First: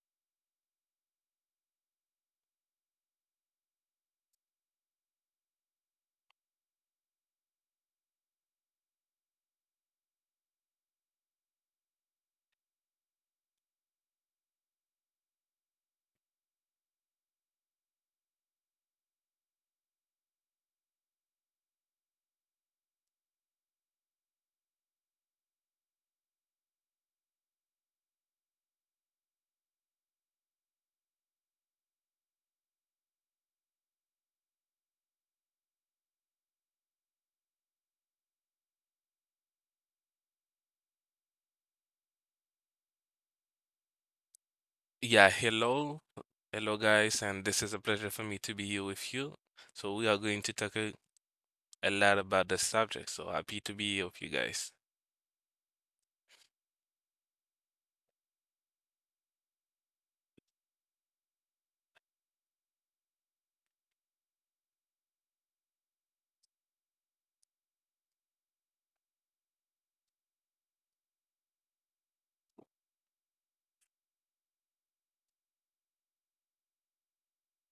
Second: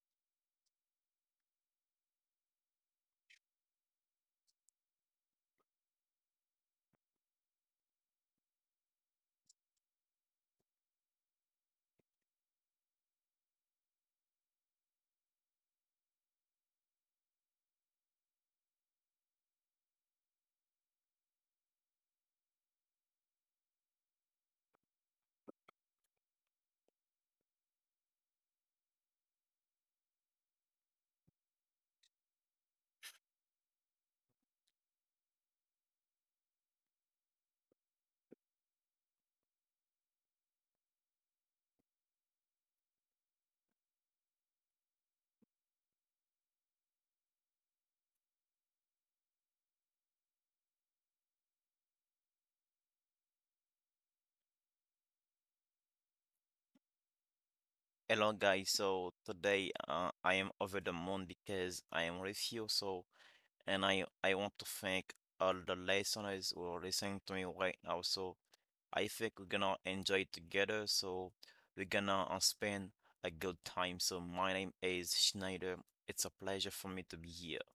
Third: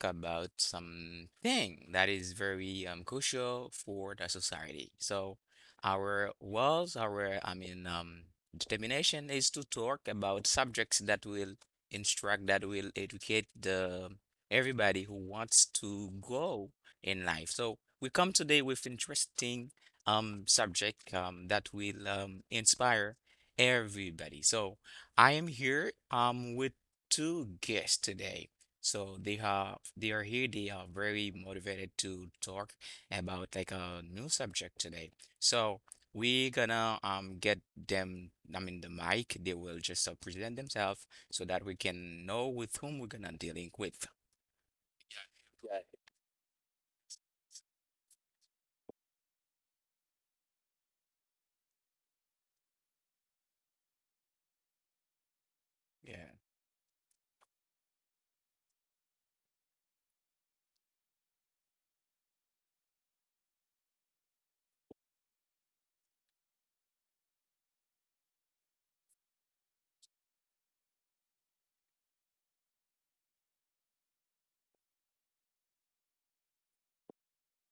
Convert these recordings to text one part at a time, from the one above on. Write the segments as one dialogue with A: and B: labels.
A: about something that is very crucial for the society. So, our walls, our determination is to talk about subjects that will instruct, that will educate the everybody who wants to grow in life. So we come today with interesting subject that will inspire everybody. So I am here with two guests today. So they are here. They are very motivated to talk about like a new subject today. So we gonna get them. I mean the mic. They will just present themselves so that we can know with whom we're gonna dealing with.
B: Yeah,
A: Yeah.
B: hello. Hello, guys, and this is a pleasure for me to be here with you. So, we are going to talk a lot about the subject. So, happy to be here with you guys.
A: Yeah.
C: Hello guys, so today I am over the moon because I am with you. So, and I want to thank all the listeners who are listening to me right now. So I think we're gonna enjoy together. So we're gonna spend a good time. So my name is Schneider. It's a pleasure for me to be here.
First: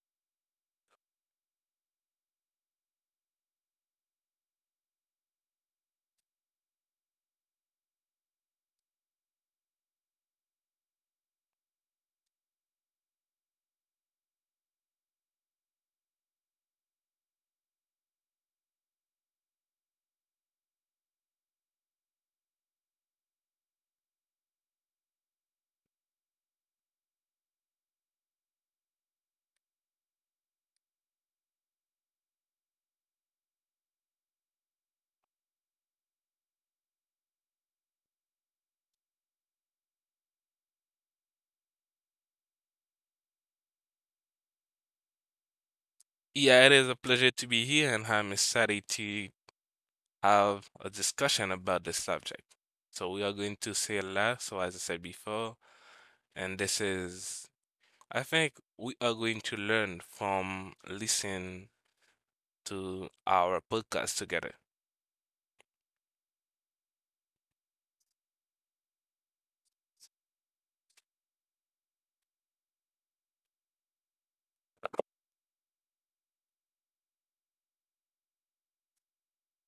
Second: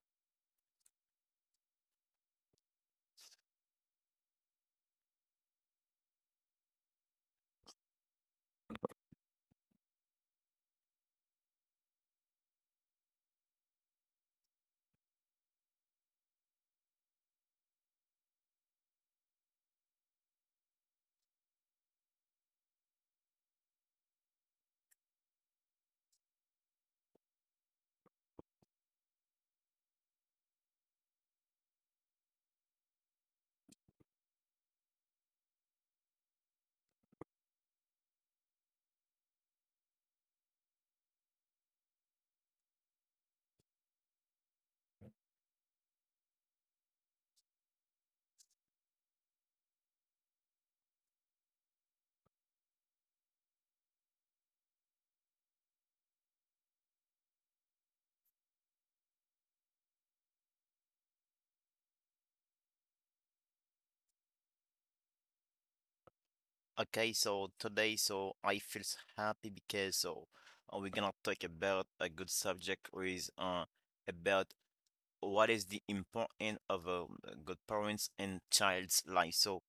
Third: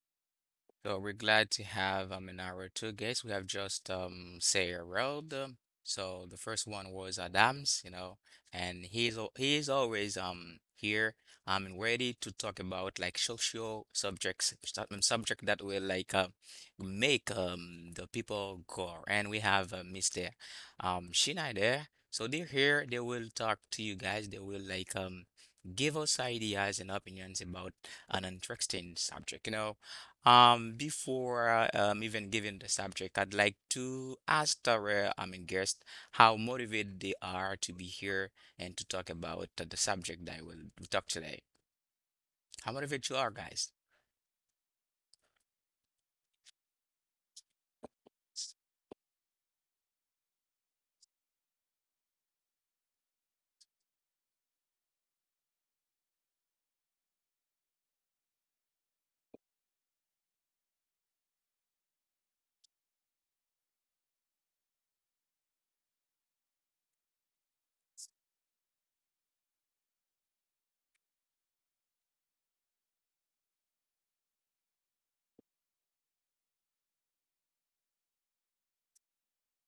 A: So we're glad to have in our two guests. We have just Sarah Road. So the first one was Adams, you know, and he is always here and ready to talk about like social subject that will like make the people go. And we have Mr. Shina there. So they're here. They will talk to you guys. They will like give us ideas and opinions about an interesting subject. You know. Before even giving the subject, I'd like to ask our guest how motivated they are to be here and to talk about the subject that we'll talk today. How motivated you are, guys?
B: Yeah, it is a pleasure to be here, and I'm excited to have a discussion about this subject. So we are going to say a lot, so as I said before, and this is, I think we are going to learn from listening to our podcast together.
C: Okay, so today, so I feel so happy because so we're gonna talk about a good subject, which is about what is the importance of a good parents in child's life. So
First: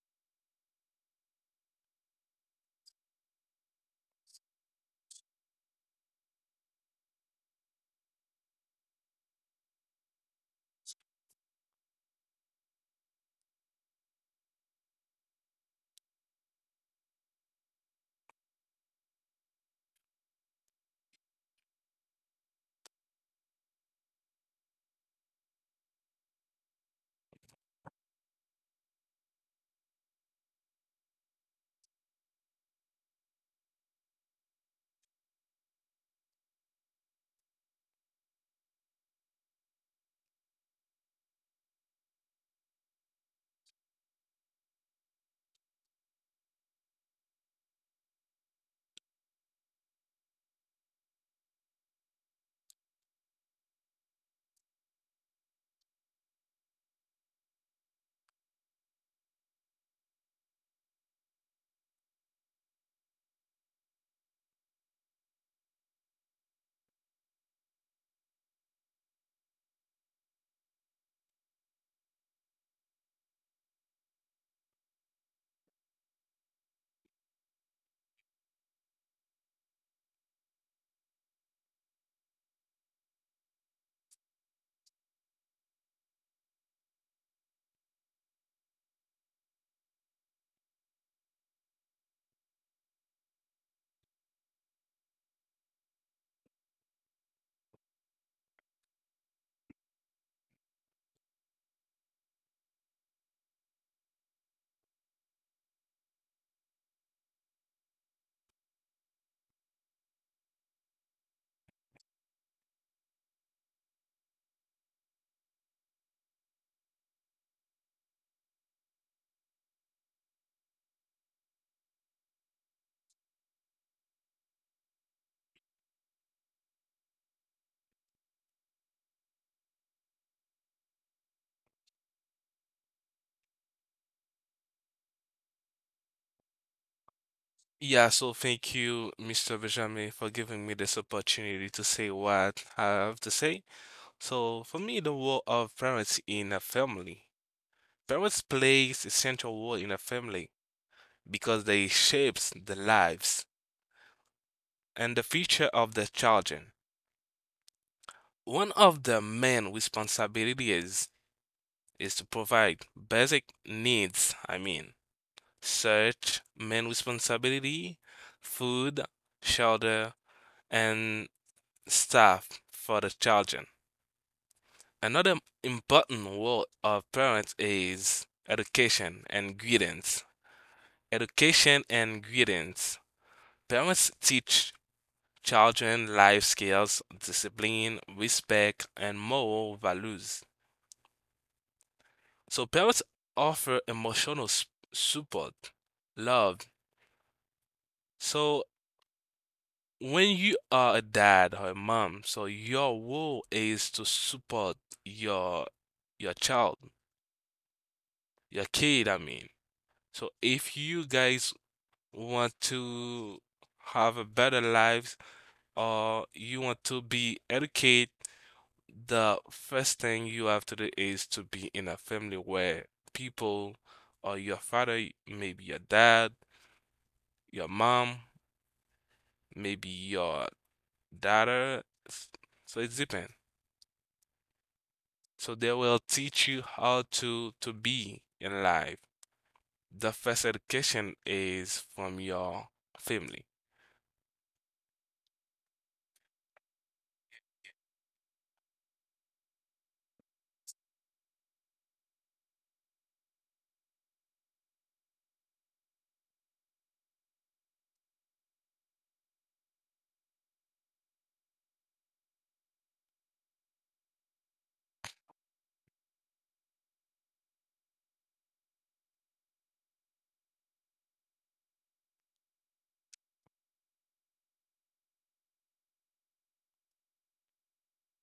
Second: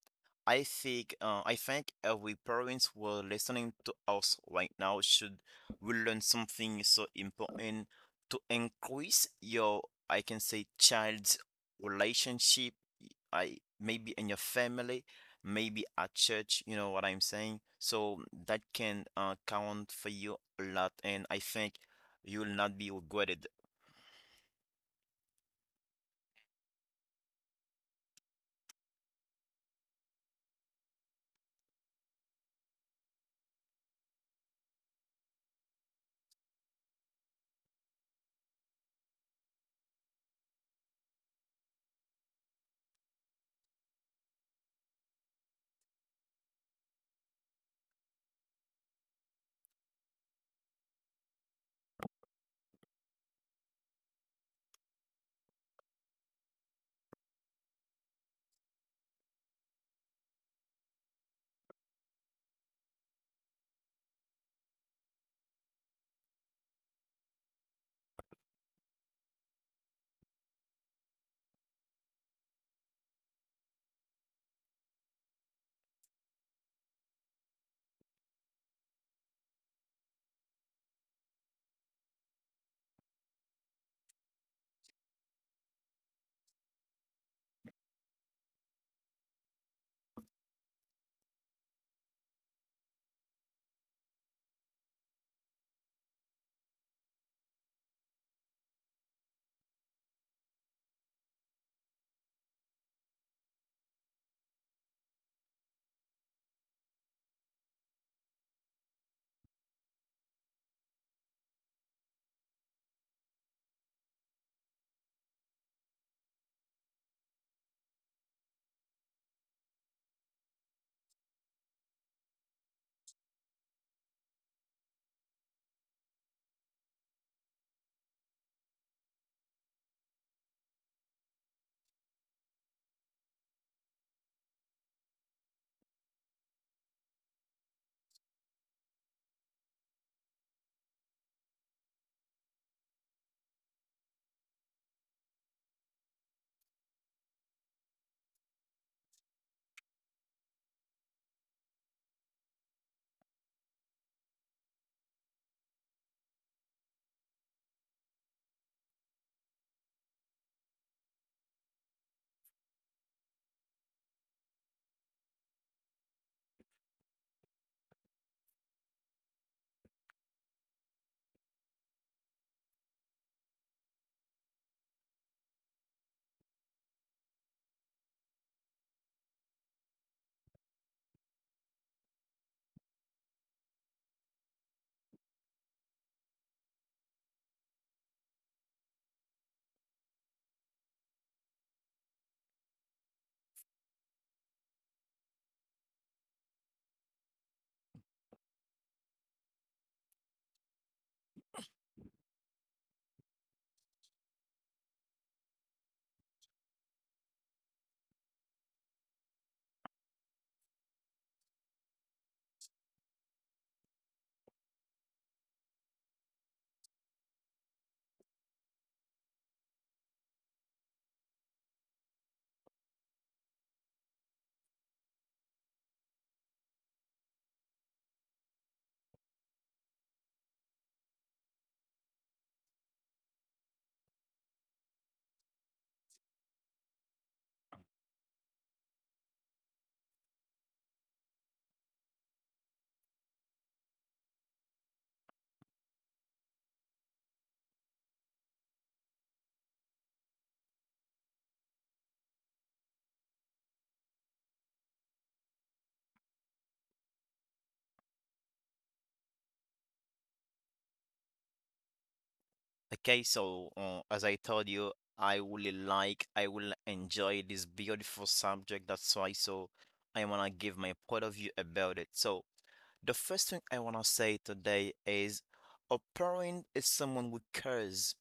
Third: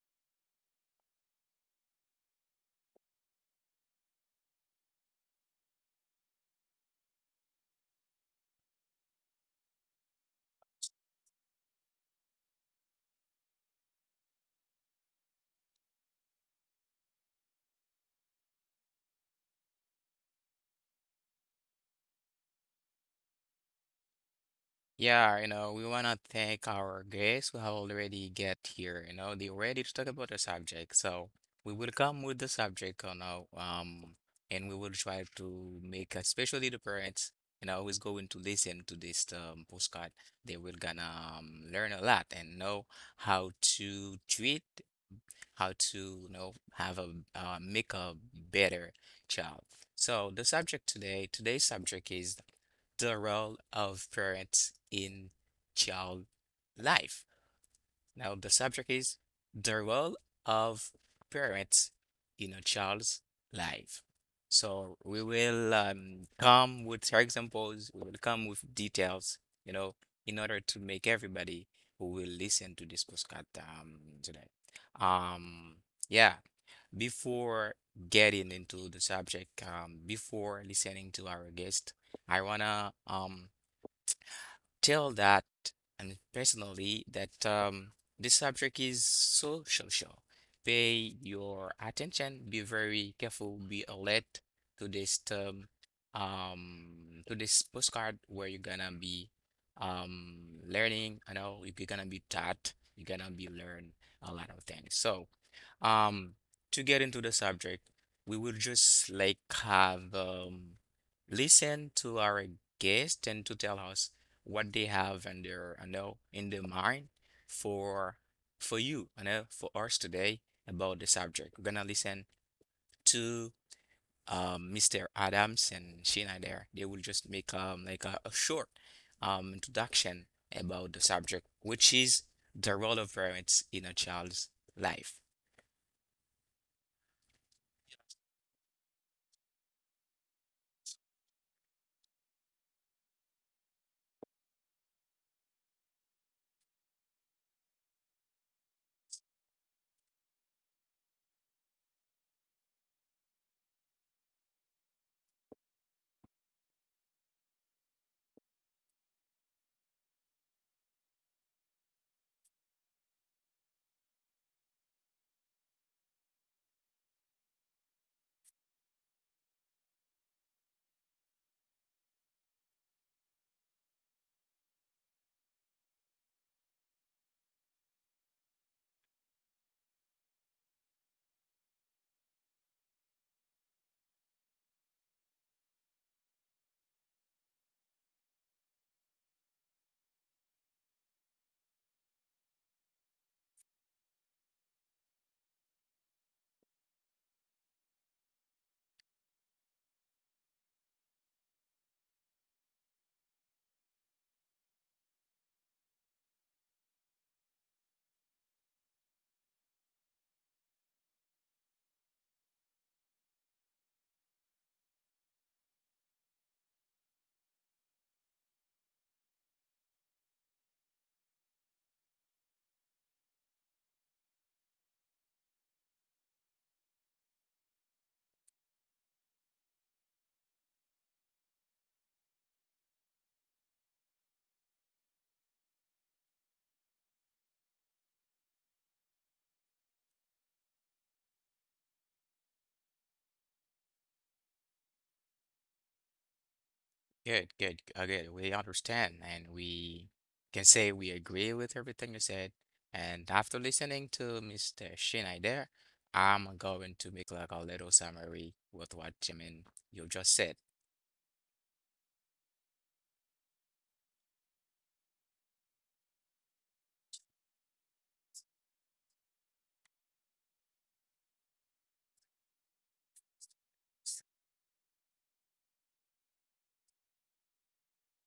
C: I think every parents who are listening to us right now should will learn something so important to increase your, I can say, child's relationship, I maybe in your family, maybe at church, you know what I'm saying, so that can count for you a lot, and I think you will not be regretted.
A: Yeah, you know, we want to thank our guests who have already get here. You know, they ready to talk about the subject. So we will come with the subject, you know, and we will try to make, especially the parents, you know, who's going to listen to this postcard, they will gonna learn a lot and know how to treat how to you know have a make a better child. So the subject today, today's subject is the role of parents in child life. Now the subject is the role of parents in a child's life. So we will come with examples, we will come with details, you know, in order to make everybody who will listen to this postcard today. Um, yeah, Before getting into the subject, before listening to our guest, I wanna tell that and personally that this subject is so social. Pay your attention, be very careful, be alert to this term, to this postcard where you're gonna be learning. I know if you're gonna be taught, you're gonna be learn a lot of things. So um, to get into the subject, we will just like have listen to our guest and to tell us what they have in their, I know, in their mind for you, I know, for us today about the subject. We're gonna listen to Mr. Adams and Sheena there. They will just make like a short introduction about the subject, which is the role of parents in a child's life.
B: Yeah, so thank you, Mr. Benjamin, for giving me this opportunity to say what I have to say. So for me, the role of parents in a family. Parents plays a central role in a family because they shapes the lives and the future of the children. One of the main responsibilities is to provide basic needs, I mean, such main responsibility, food, shelter, and stuff for the children. Another important role of parents is education and guidance. Education and guidance. Parents teach children life skills, discipline, respect, and moral values. So parents offer support, love. So when you are a dad or a mom, so your role is to support your your child, your kid, I mean. So if you guys want to have a better life or you want to be educated, the first thing you have to do is to be in a family where people or your father, maybe your dad, your mom, maybe your daughter. s- So it's depends. So they will teach you how to be in life. The first education is from your family.
A: Good, good. We understand and we can say we agree with everything you said. And after listening to Mr. Shinai there, I'm going to make like a little summary with what you just said.
C: Okay, so as I told you, I really like, I will enjoy this beautiful subject. That's why, so I wanna give my point of view about it. So the first thing I wanna say today is a parent is someone who cares,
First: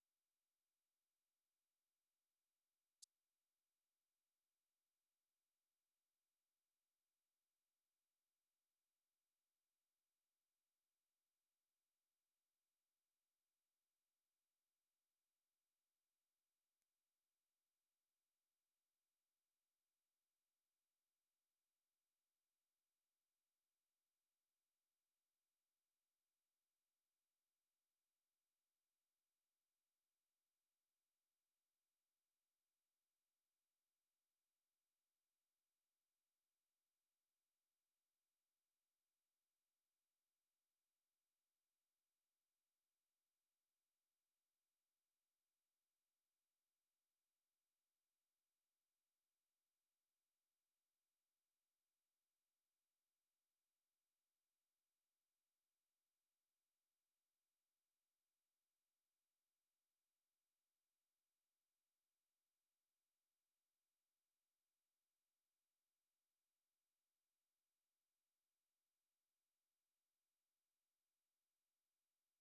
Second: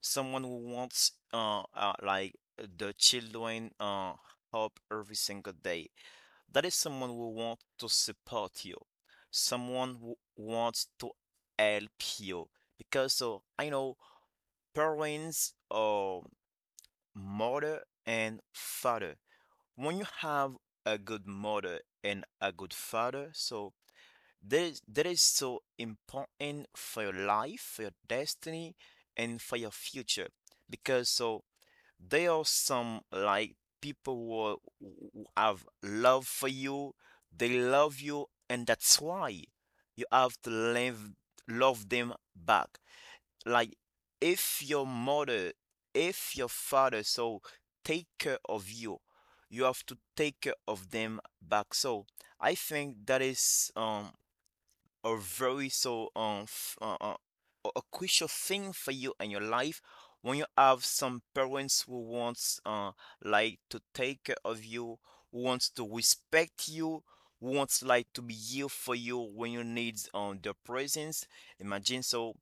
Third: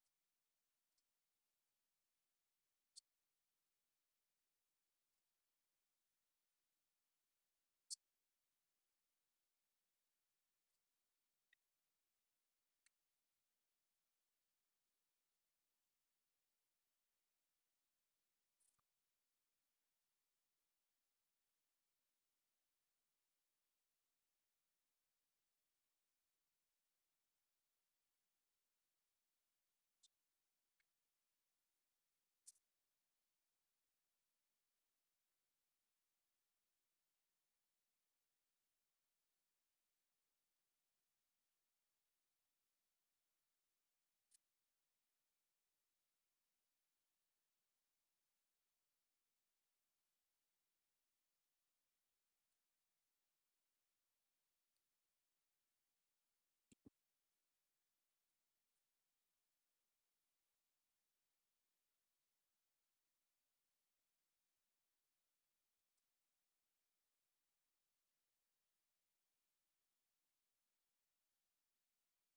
C: someone who wants like the children help every single day. That is someone who wants to support you, someone who wants to help you, because so I know parents, or mother and father. When you have a good mother and a good father, so that is so important for your life, for your destiny, and for your future. Because so there are some like people who have love for you, they love you, and that's why you have to live, love them back, like if your mother, if your father, so take care of you, you have to take care of them back. So I think that is a very so a crucial thing for you in your life when you have some parents who wants like to take care of you, who wants to respect you, who wants like to be here for you when you need their presence. Imagine, so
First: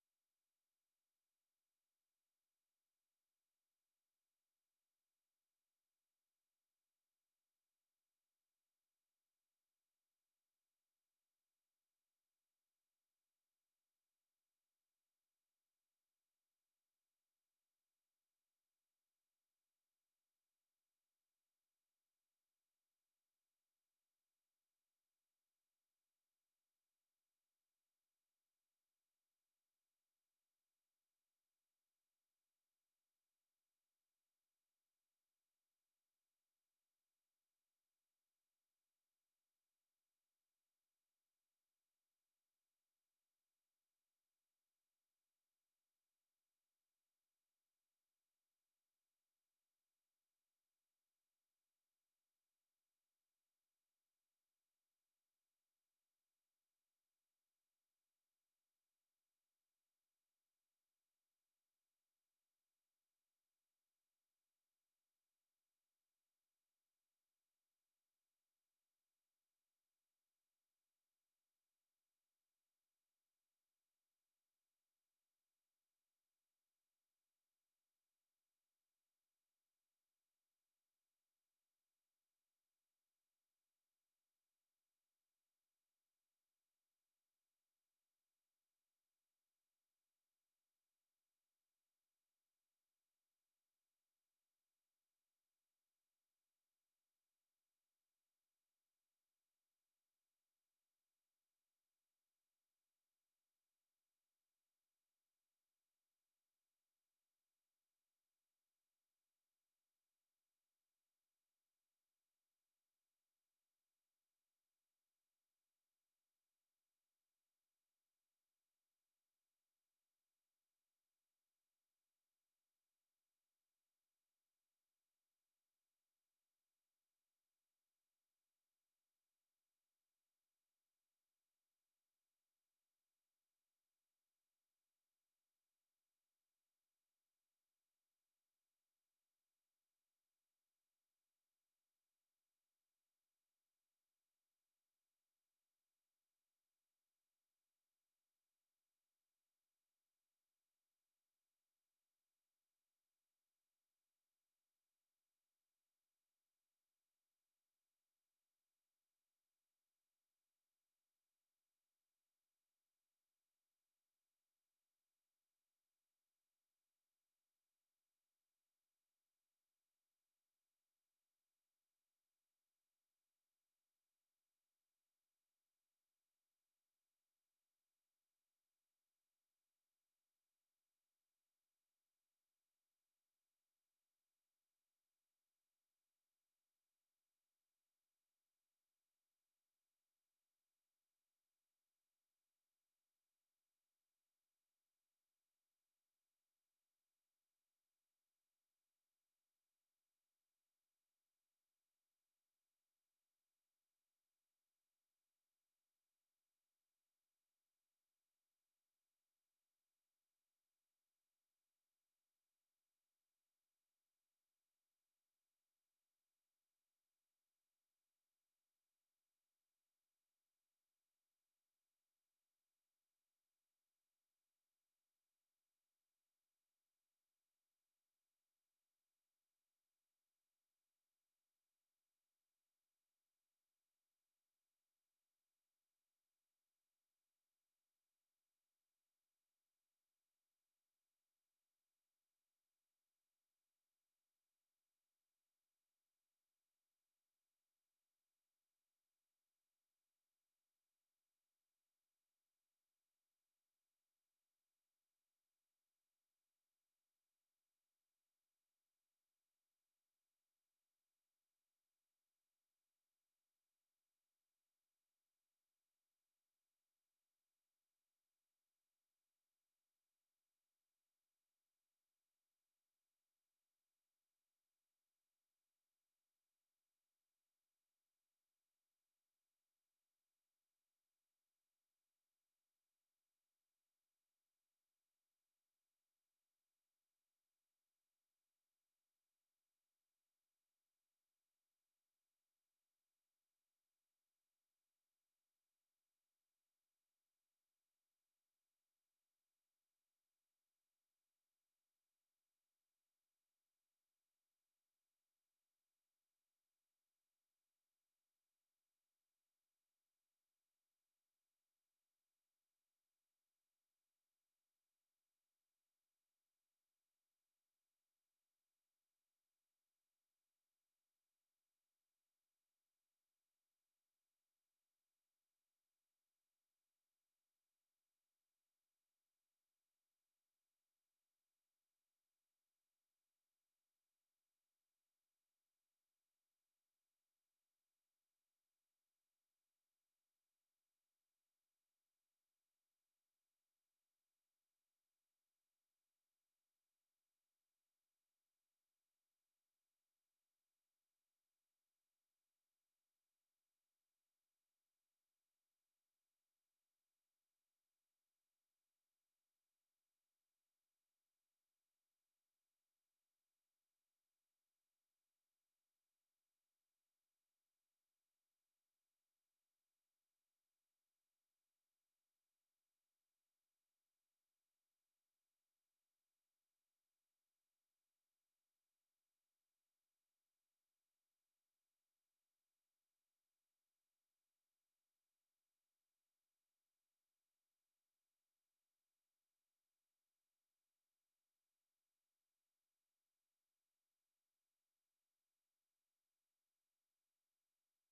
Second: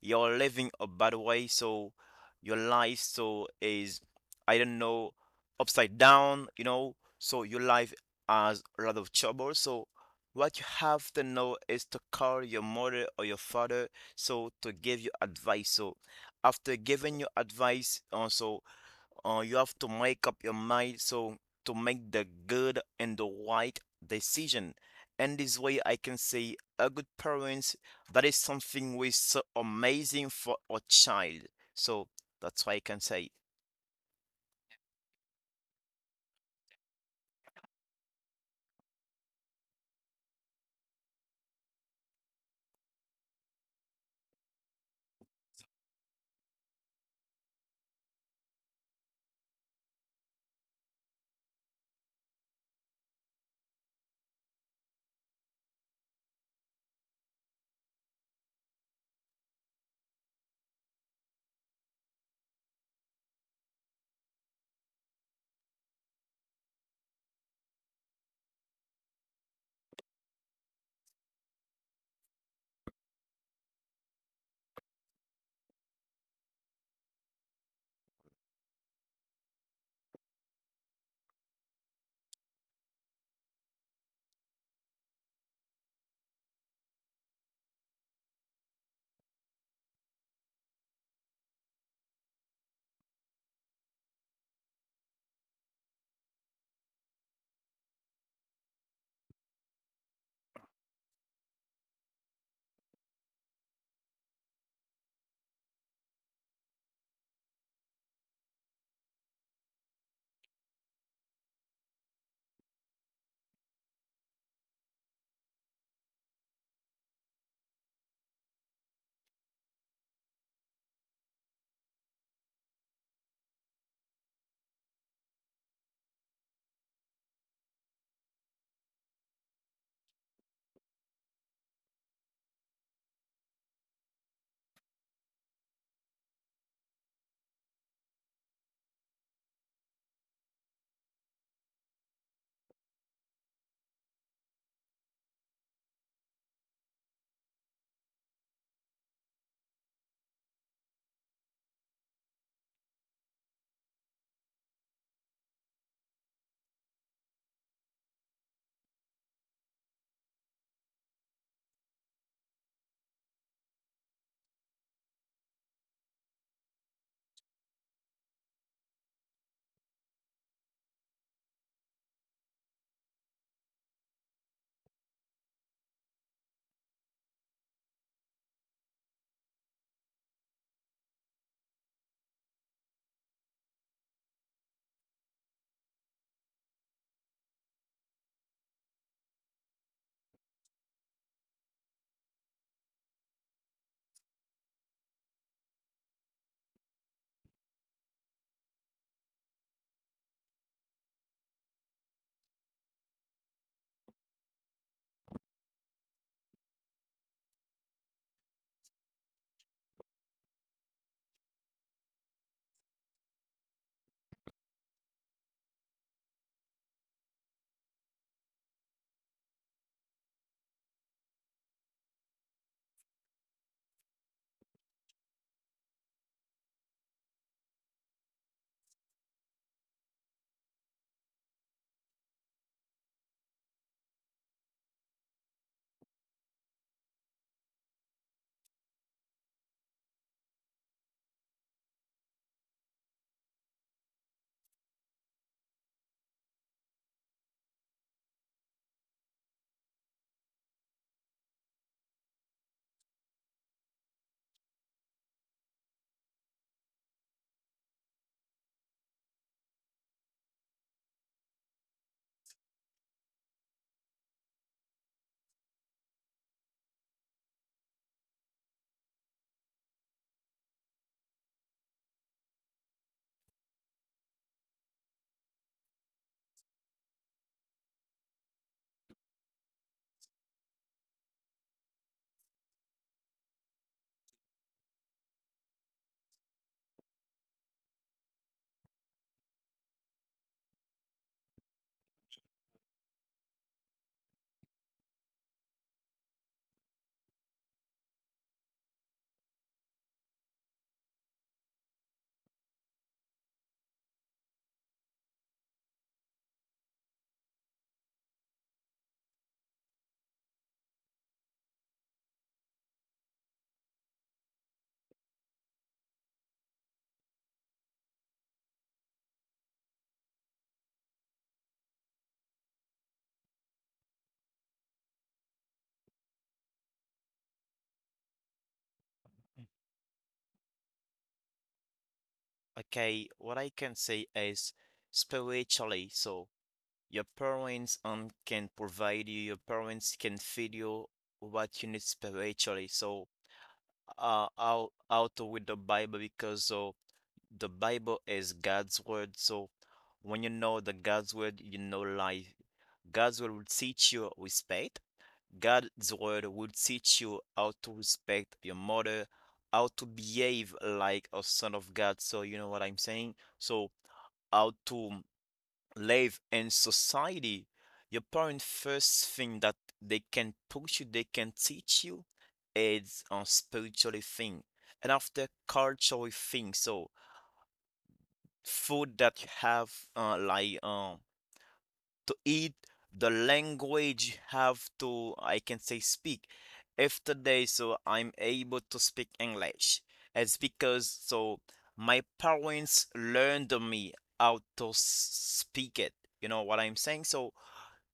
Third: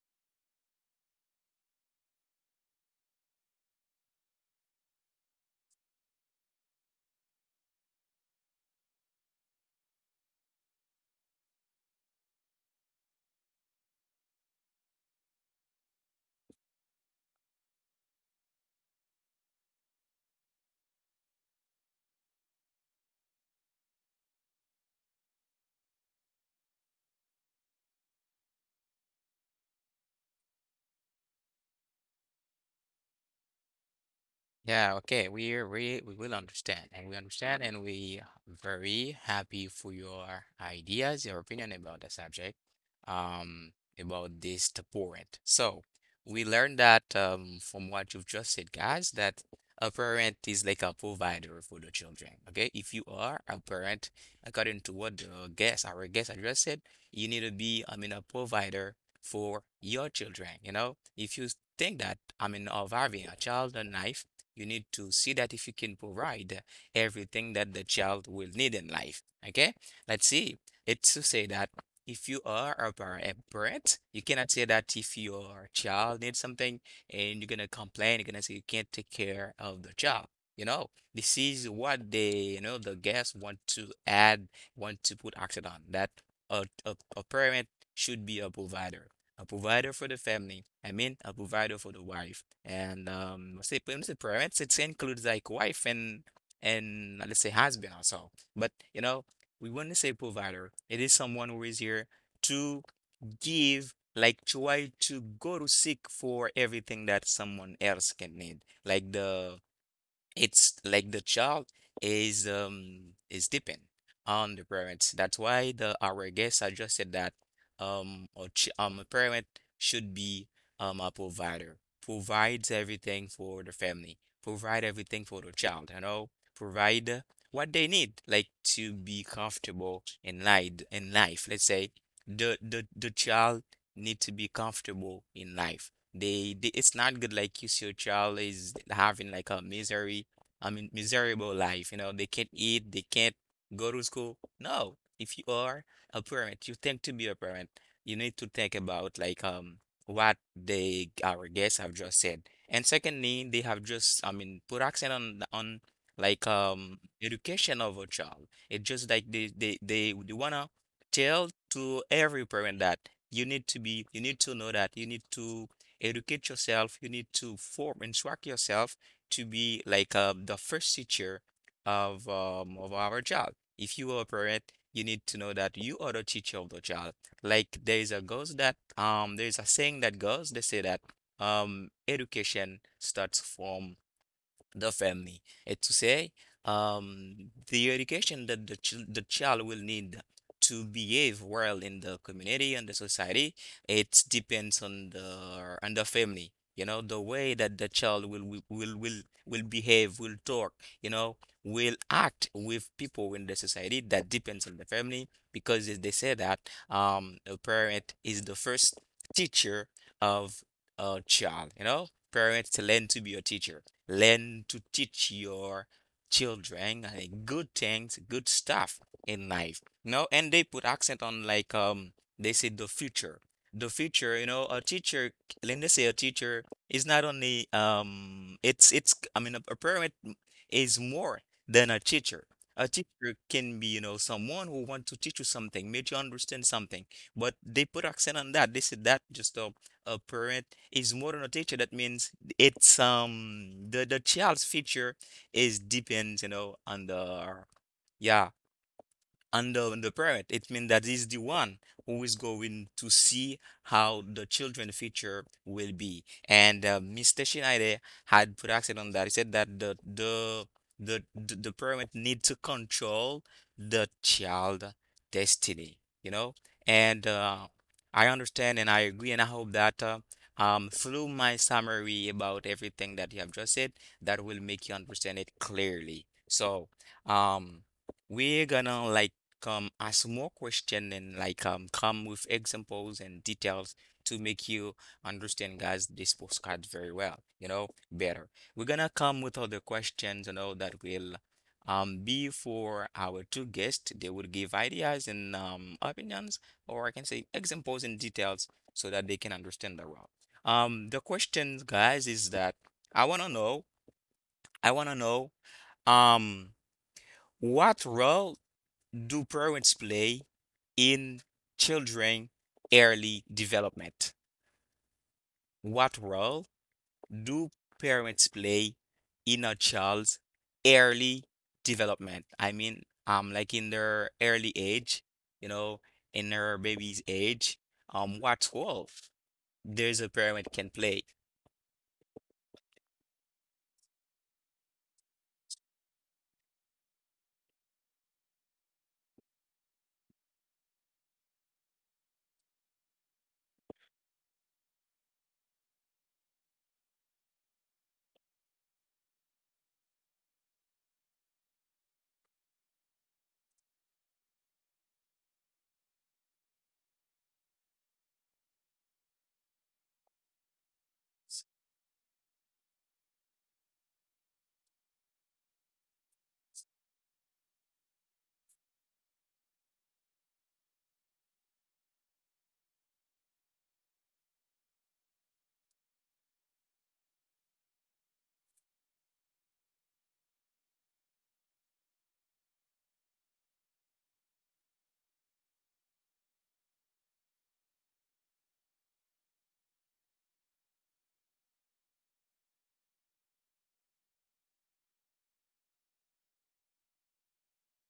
C: you're living a bad way, so your life so is, I don't know, upside down, so your life has a lot of trouble, so what you have to know is to call your mother or your father, so to give you advice. So after giving you advice, also you have to make up your mind so to make the good and the right decision. And this way I can say a good parents, that is something which is so amazing for a child. So that's why I can say.
A: Yeah, okay. We will understand and we very happy for your ideas, your opinion about the subject, about this parent. So we learned that from what you've just said, guys, that a parent is like a provider for the children. Okay, if you are a parent, according to what our guest had just said, you need to be, I mean, a provider for your children. You know, if you think that, I mean, of having a child, a knife you need to see that if you can provide everything that the child will need in life. Okay? Let's see. It's to say that if you are a parent, you cannot say that if your child needs something and you're gonna complain, you're gonna say you can't take care of the child. You know, this is what they, you know, the guests want to add, want to put accent on that a parent should be a provider for the family. I mean, a provider for the wife. And let's say, when you say parents, it includes like wife and let's say husband also. But you know, we want to say provider. It is someone who is here to give, like try to go to seek for everything that someone else can need, like the it's like the child is depend on the parents. That's why the our guest suggested that a parent should be a provider, provides everything for the family, provide everything for the child, you know, provide what they need, like to be comfortable in life. Let's say the child need to be comfortable in life they it's not good like you see your child is having like a misery I mean, miserable life. You know, they can't eat, they can't go to school. No, if you are a parent, you think to be a parent, you need to think about like what they our guests have just said. And secondly, they have just I mean put accent on like education of a child. It's just like they wanna tell to every parent that you need to be you need to know that you need to educate yourself, you need to form instruct yourself to be like the first teacher of our child. If you are a parent, you need to know that you are the teacher of the child. Like there is a saying that goes they say that education starts from the family. It's to say, the education that the child will need to behave well in the community and the society, it depends on the family. You know, the way that the child will will behave, will talk, you know, will act with people in the society, that depends on the family because they say that a parent is the first teacher of a child, you know. Parents learn to be a teacher learn to teach your children like good things, good stuff in life. No, and they put accent on like they say the future. The future, you know, a teacher, let me say a teacher is not only it's I mean a parent is more than a teacher. A teacher can be, you know, someone who wants to teach you something, make you understand something. But they put accent on that. They said that a parent is more than a teacher. That means it's the child's future is depends, you know, on the yeah under the parent. It means that is the one who is going to see how the children future will be. And Mr. Schneider had put accent on that. He said that the parent need to control the child destiny, you know? And I understand and I agree and I hope that through my summary about everything that you have just said, that will make you understand it clearly. So, um, we're gonna like come ask more question and like come with examples and details to make you understand guys this postcard very well you know better we're gonna come with other questions you know that will be for our two guests they will give ideas and opinions or I can say examples and details so that they can understand the well the questions guys is that i want to know I want to know um what role do parents play in children early development? What role do parents play in a child's early development? I mean, like in their early age, you know, in their baby's age, what role? There's a pyramid can play.
C: Okay, what I can say is spiritually, so your parents can provide you. Your parents can feed you what you need spiritually. So out with the Bible, because the Bible is God's word. So when you know the God's word, you know life. God's word will teach you respect. God's word will teach you how to respect your mother, how to behave like a son of God. So you know what I'm saying? So how to live in society, your parents first thing that they can push you, they can teach you is a spiritual thing. And after cultural thing, so food that you have like to eat, the language you have to, I can say, speak. If today so I'm able to speak English, it's because so my parents learned me how to speak it. You know what I'm saying? So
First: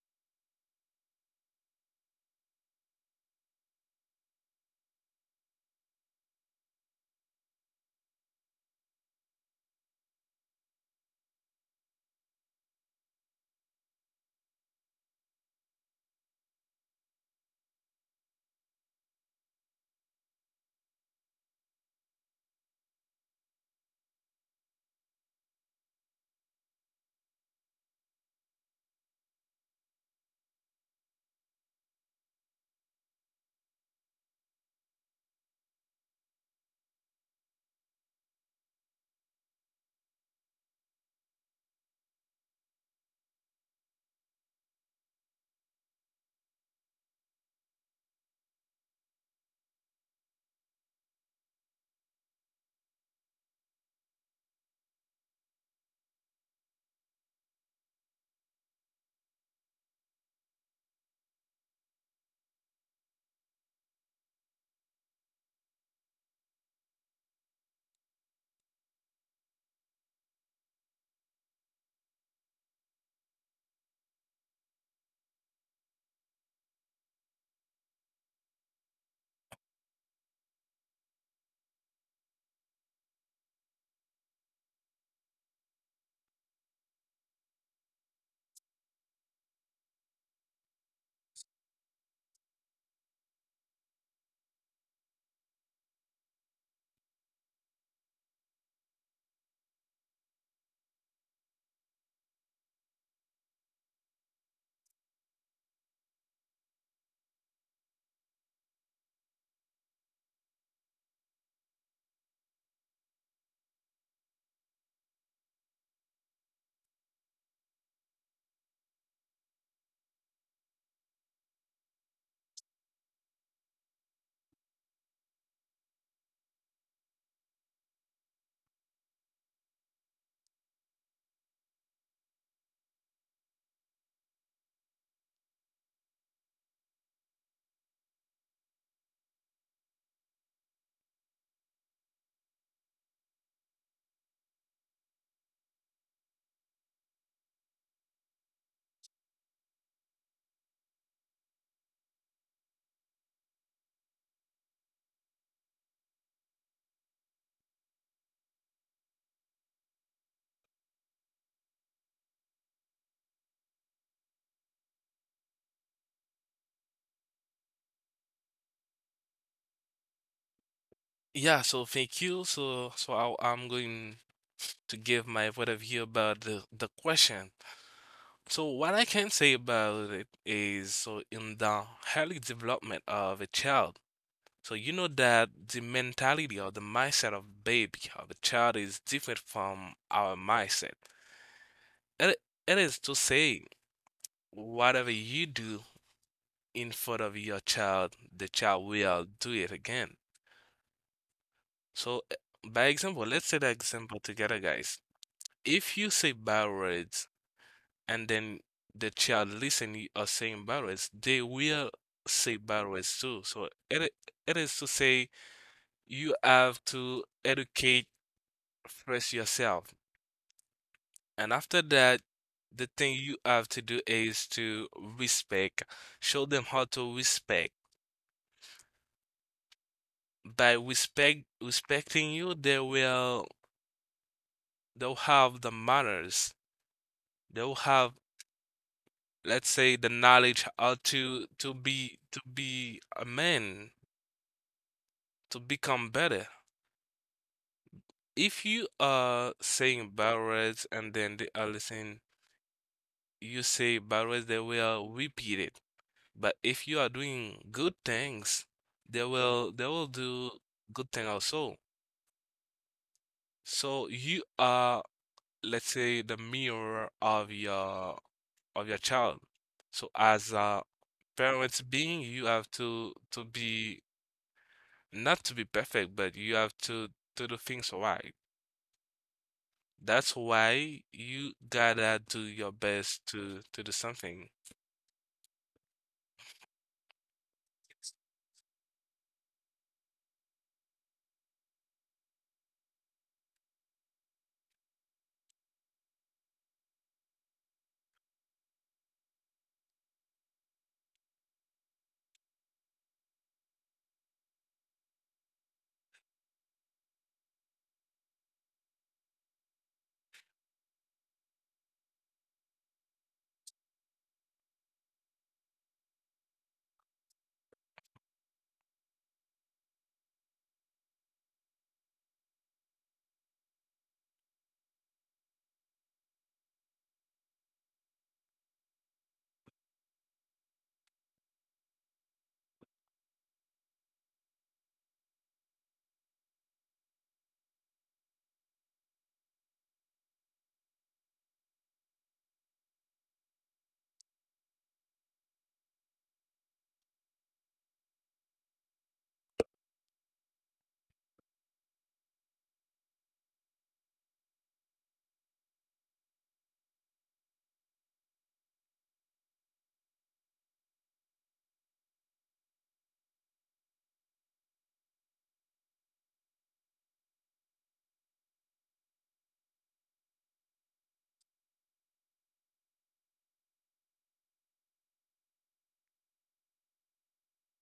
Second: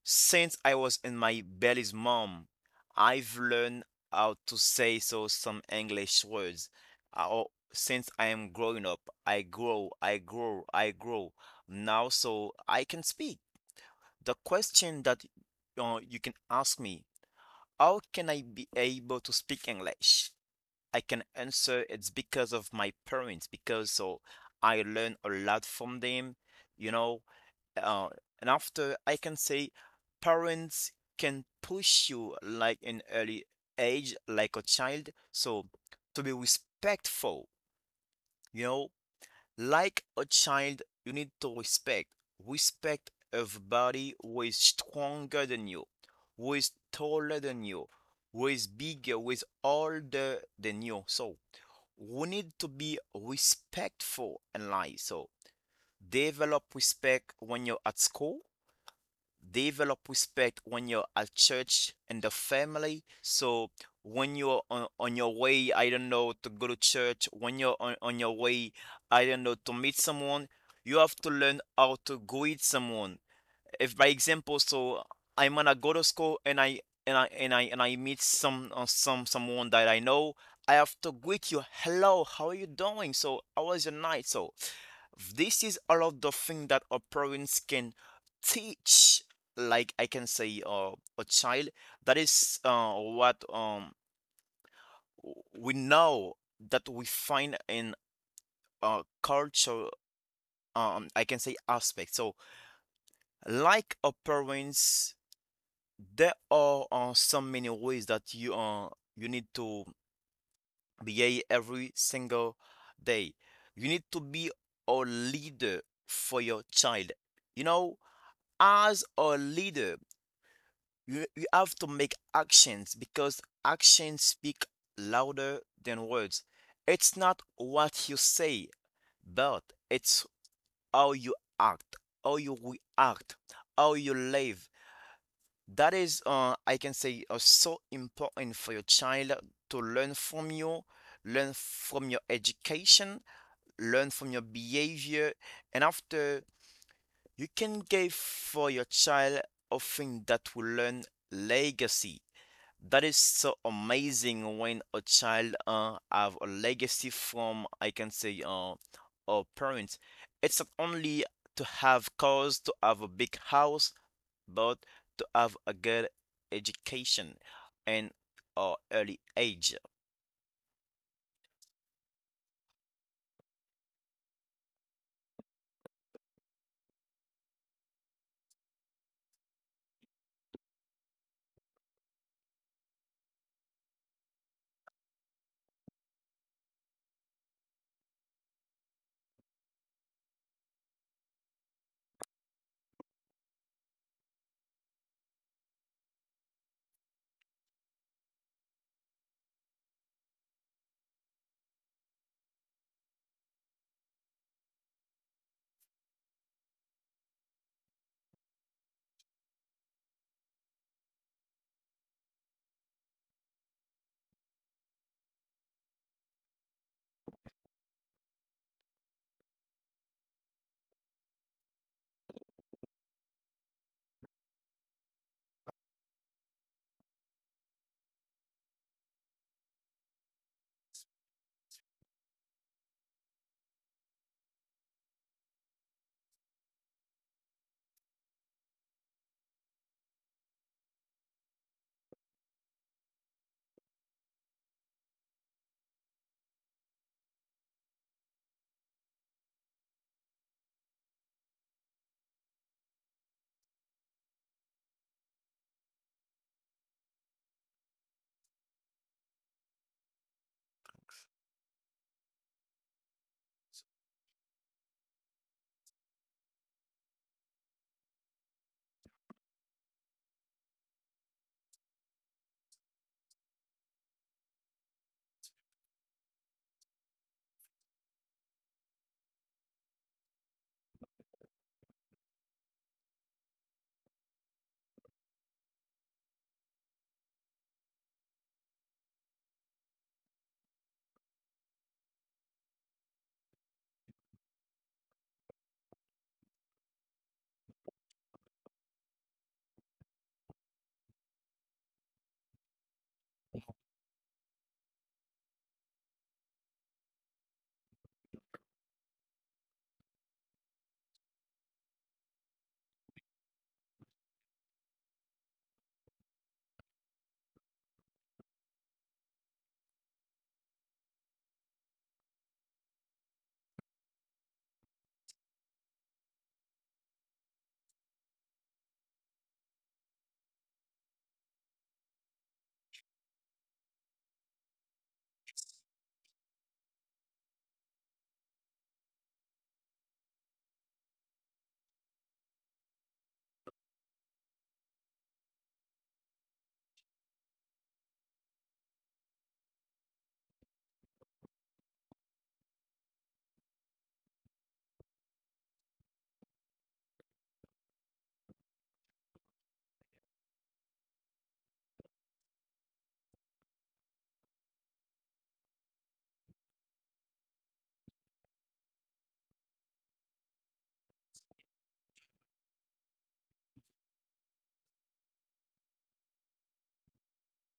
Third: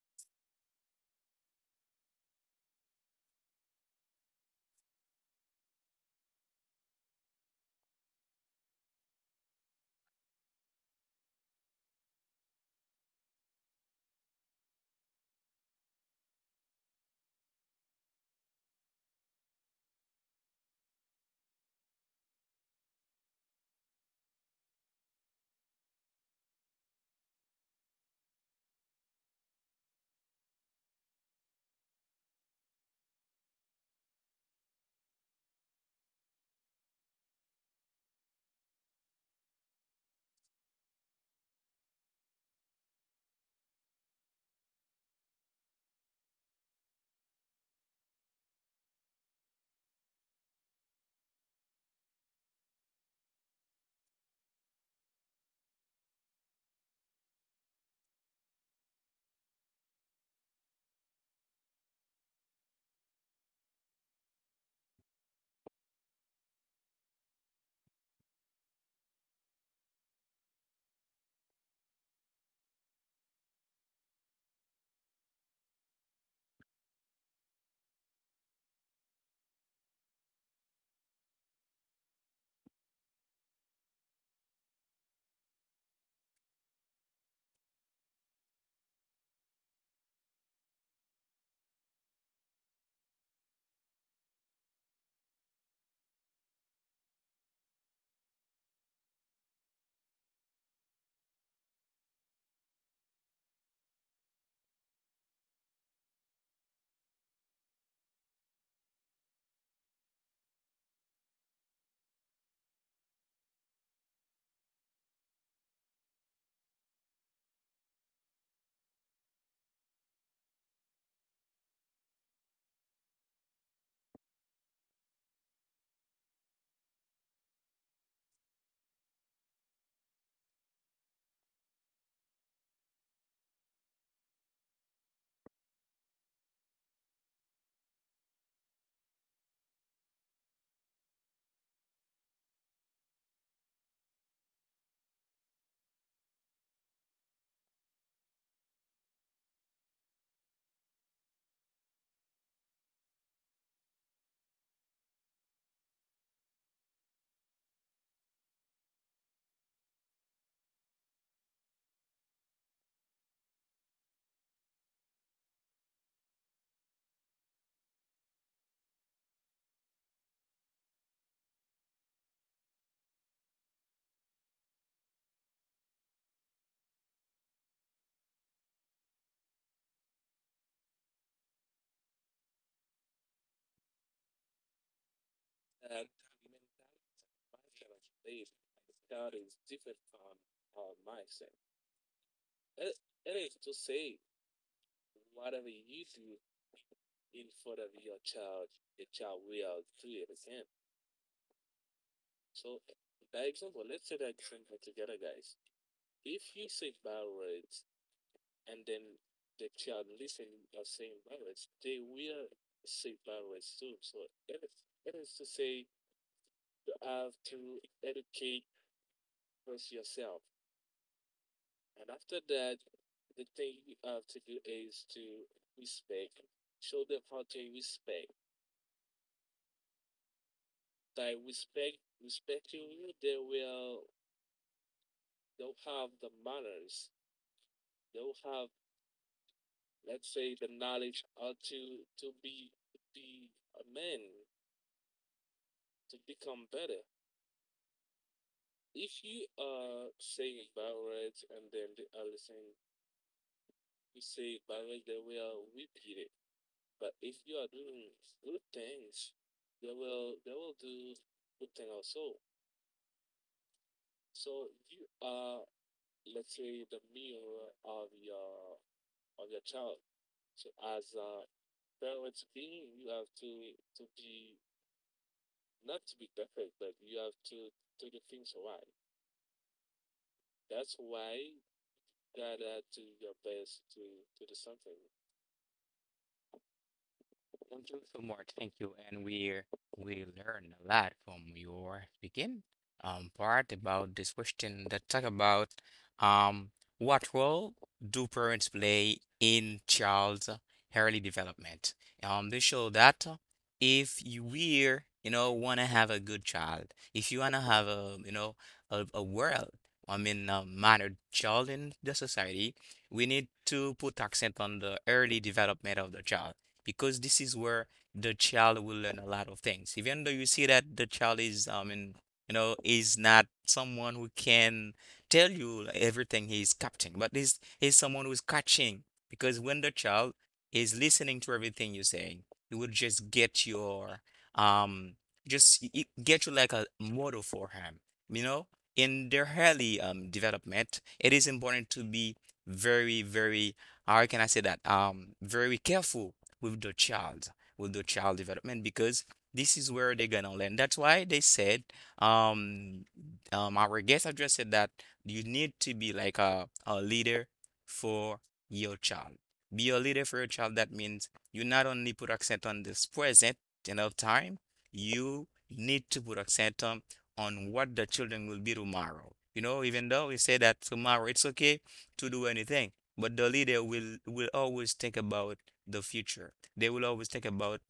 C: since I was in my belly's mom, I've learned how to say so some English words. Oh, since I am growing up, I grow. Now, so I can speak. The question that you can ask me, how can I be able to speak English? I can answer, it's because of my parents, because so I learn a lot from them. You know, uh, and after I can say parents can push you like in early age, like a child. So to be respectful, you know, like a child, you need to respect. Respect everybody who is stronger than you, who is taller than you, who is bigger, who is older than you. So we need to be respectful in life. So develop respect when you're at school, develop respect when you're at church and the family. So when you're on your way, I don't know, to go to church, when you're on your way, I don't know, to meet someone, you have to learn how to greet someone. If by example, so I'm gonna go to school, and I meet someone that I know, I have to greet you, hello, how are you doing, so how was your night. So this is all of the thing that our parents can teach, like I can say, a child. That is what we know that we find in culture, I can say aspect. So like our parents, there are so many ways that you need to behave every single day. You need to be a leader for your child. You know, as a leader, you have to make actions, because actions speak louder than words. It's not what you say, but it's how you act, how you react, how you live. That is, I can say, so important for your child to learn from you, learn from your education, learn from your behavior, and after you can give for your child a thing that will learn legacy. That is so amazing when a child have a legacy from, I can say, a parent. It's not only to have cars, to have a big house, but to have a good education and or early age.
B: Yeah, so thank you. So so I'm going to give my point of view about the question. So what I can say about it is so in the early development of a child, so you know that the mentality or the mindset of baby of a child is different from our mindset. It, it is to say whatever you do in front of your child, the child will do it again. So by example, let's say the example together, guys. If you say bad words and then the child listening are saying bad words, they will say bad words too. So it is to say you have to educate first yourself, and after that, the thing you have to do is to respect. Show them how to respect. By respecting you, they'll have the manners. They'll have, let's say, the knowledge how to be a man, to become better. If you are saying bad words and then they are listening, you say bad words, they will repeat it. But if you are doing good things, they will do good thing also. So you are, let's say, the mirror of your child. So as a parents being, you have to be, not to be perfect, but you have to do things right. That's why you gotta do your best to do something.
A: Thank you so much. Thank you. And we learn a lot from your speaking part about this question that talk about um what role do parents play in child's early development? They show that if you know wanna have a good child, if you wanna have a you know a world, I mean a mannered child in the society, we need to put accent on the early development of the child because this is where the child will learn a lot of things. Even though you see that the child is, I mean, is not someone who can tell you everything he's capturing, but is someone who's catching. Because when the child is listening to everything you're saying, he will just get your um just it get you like a model for him. You know, in their early development, it is important to be very, very, how can I say that? Very careful with the child, with the child development, because this is where they're gonna learn. That's why they said, um, our guest have said that you need to be like a leader for your child. Be a leader for your child. That means you not only put accent on this present, time, you need to put accent on what the children will be tomorrow. You know, even though we say that tomorrow it's okay to do anything, but the leader will always think about the future. They will always think about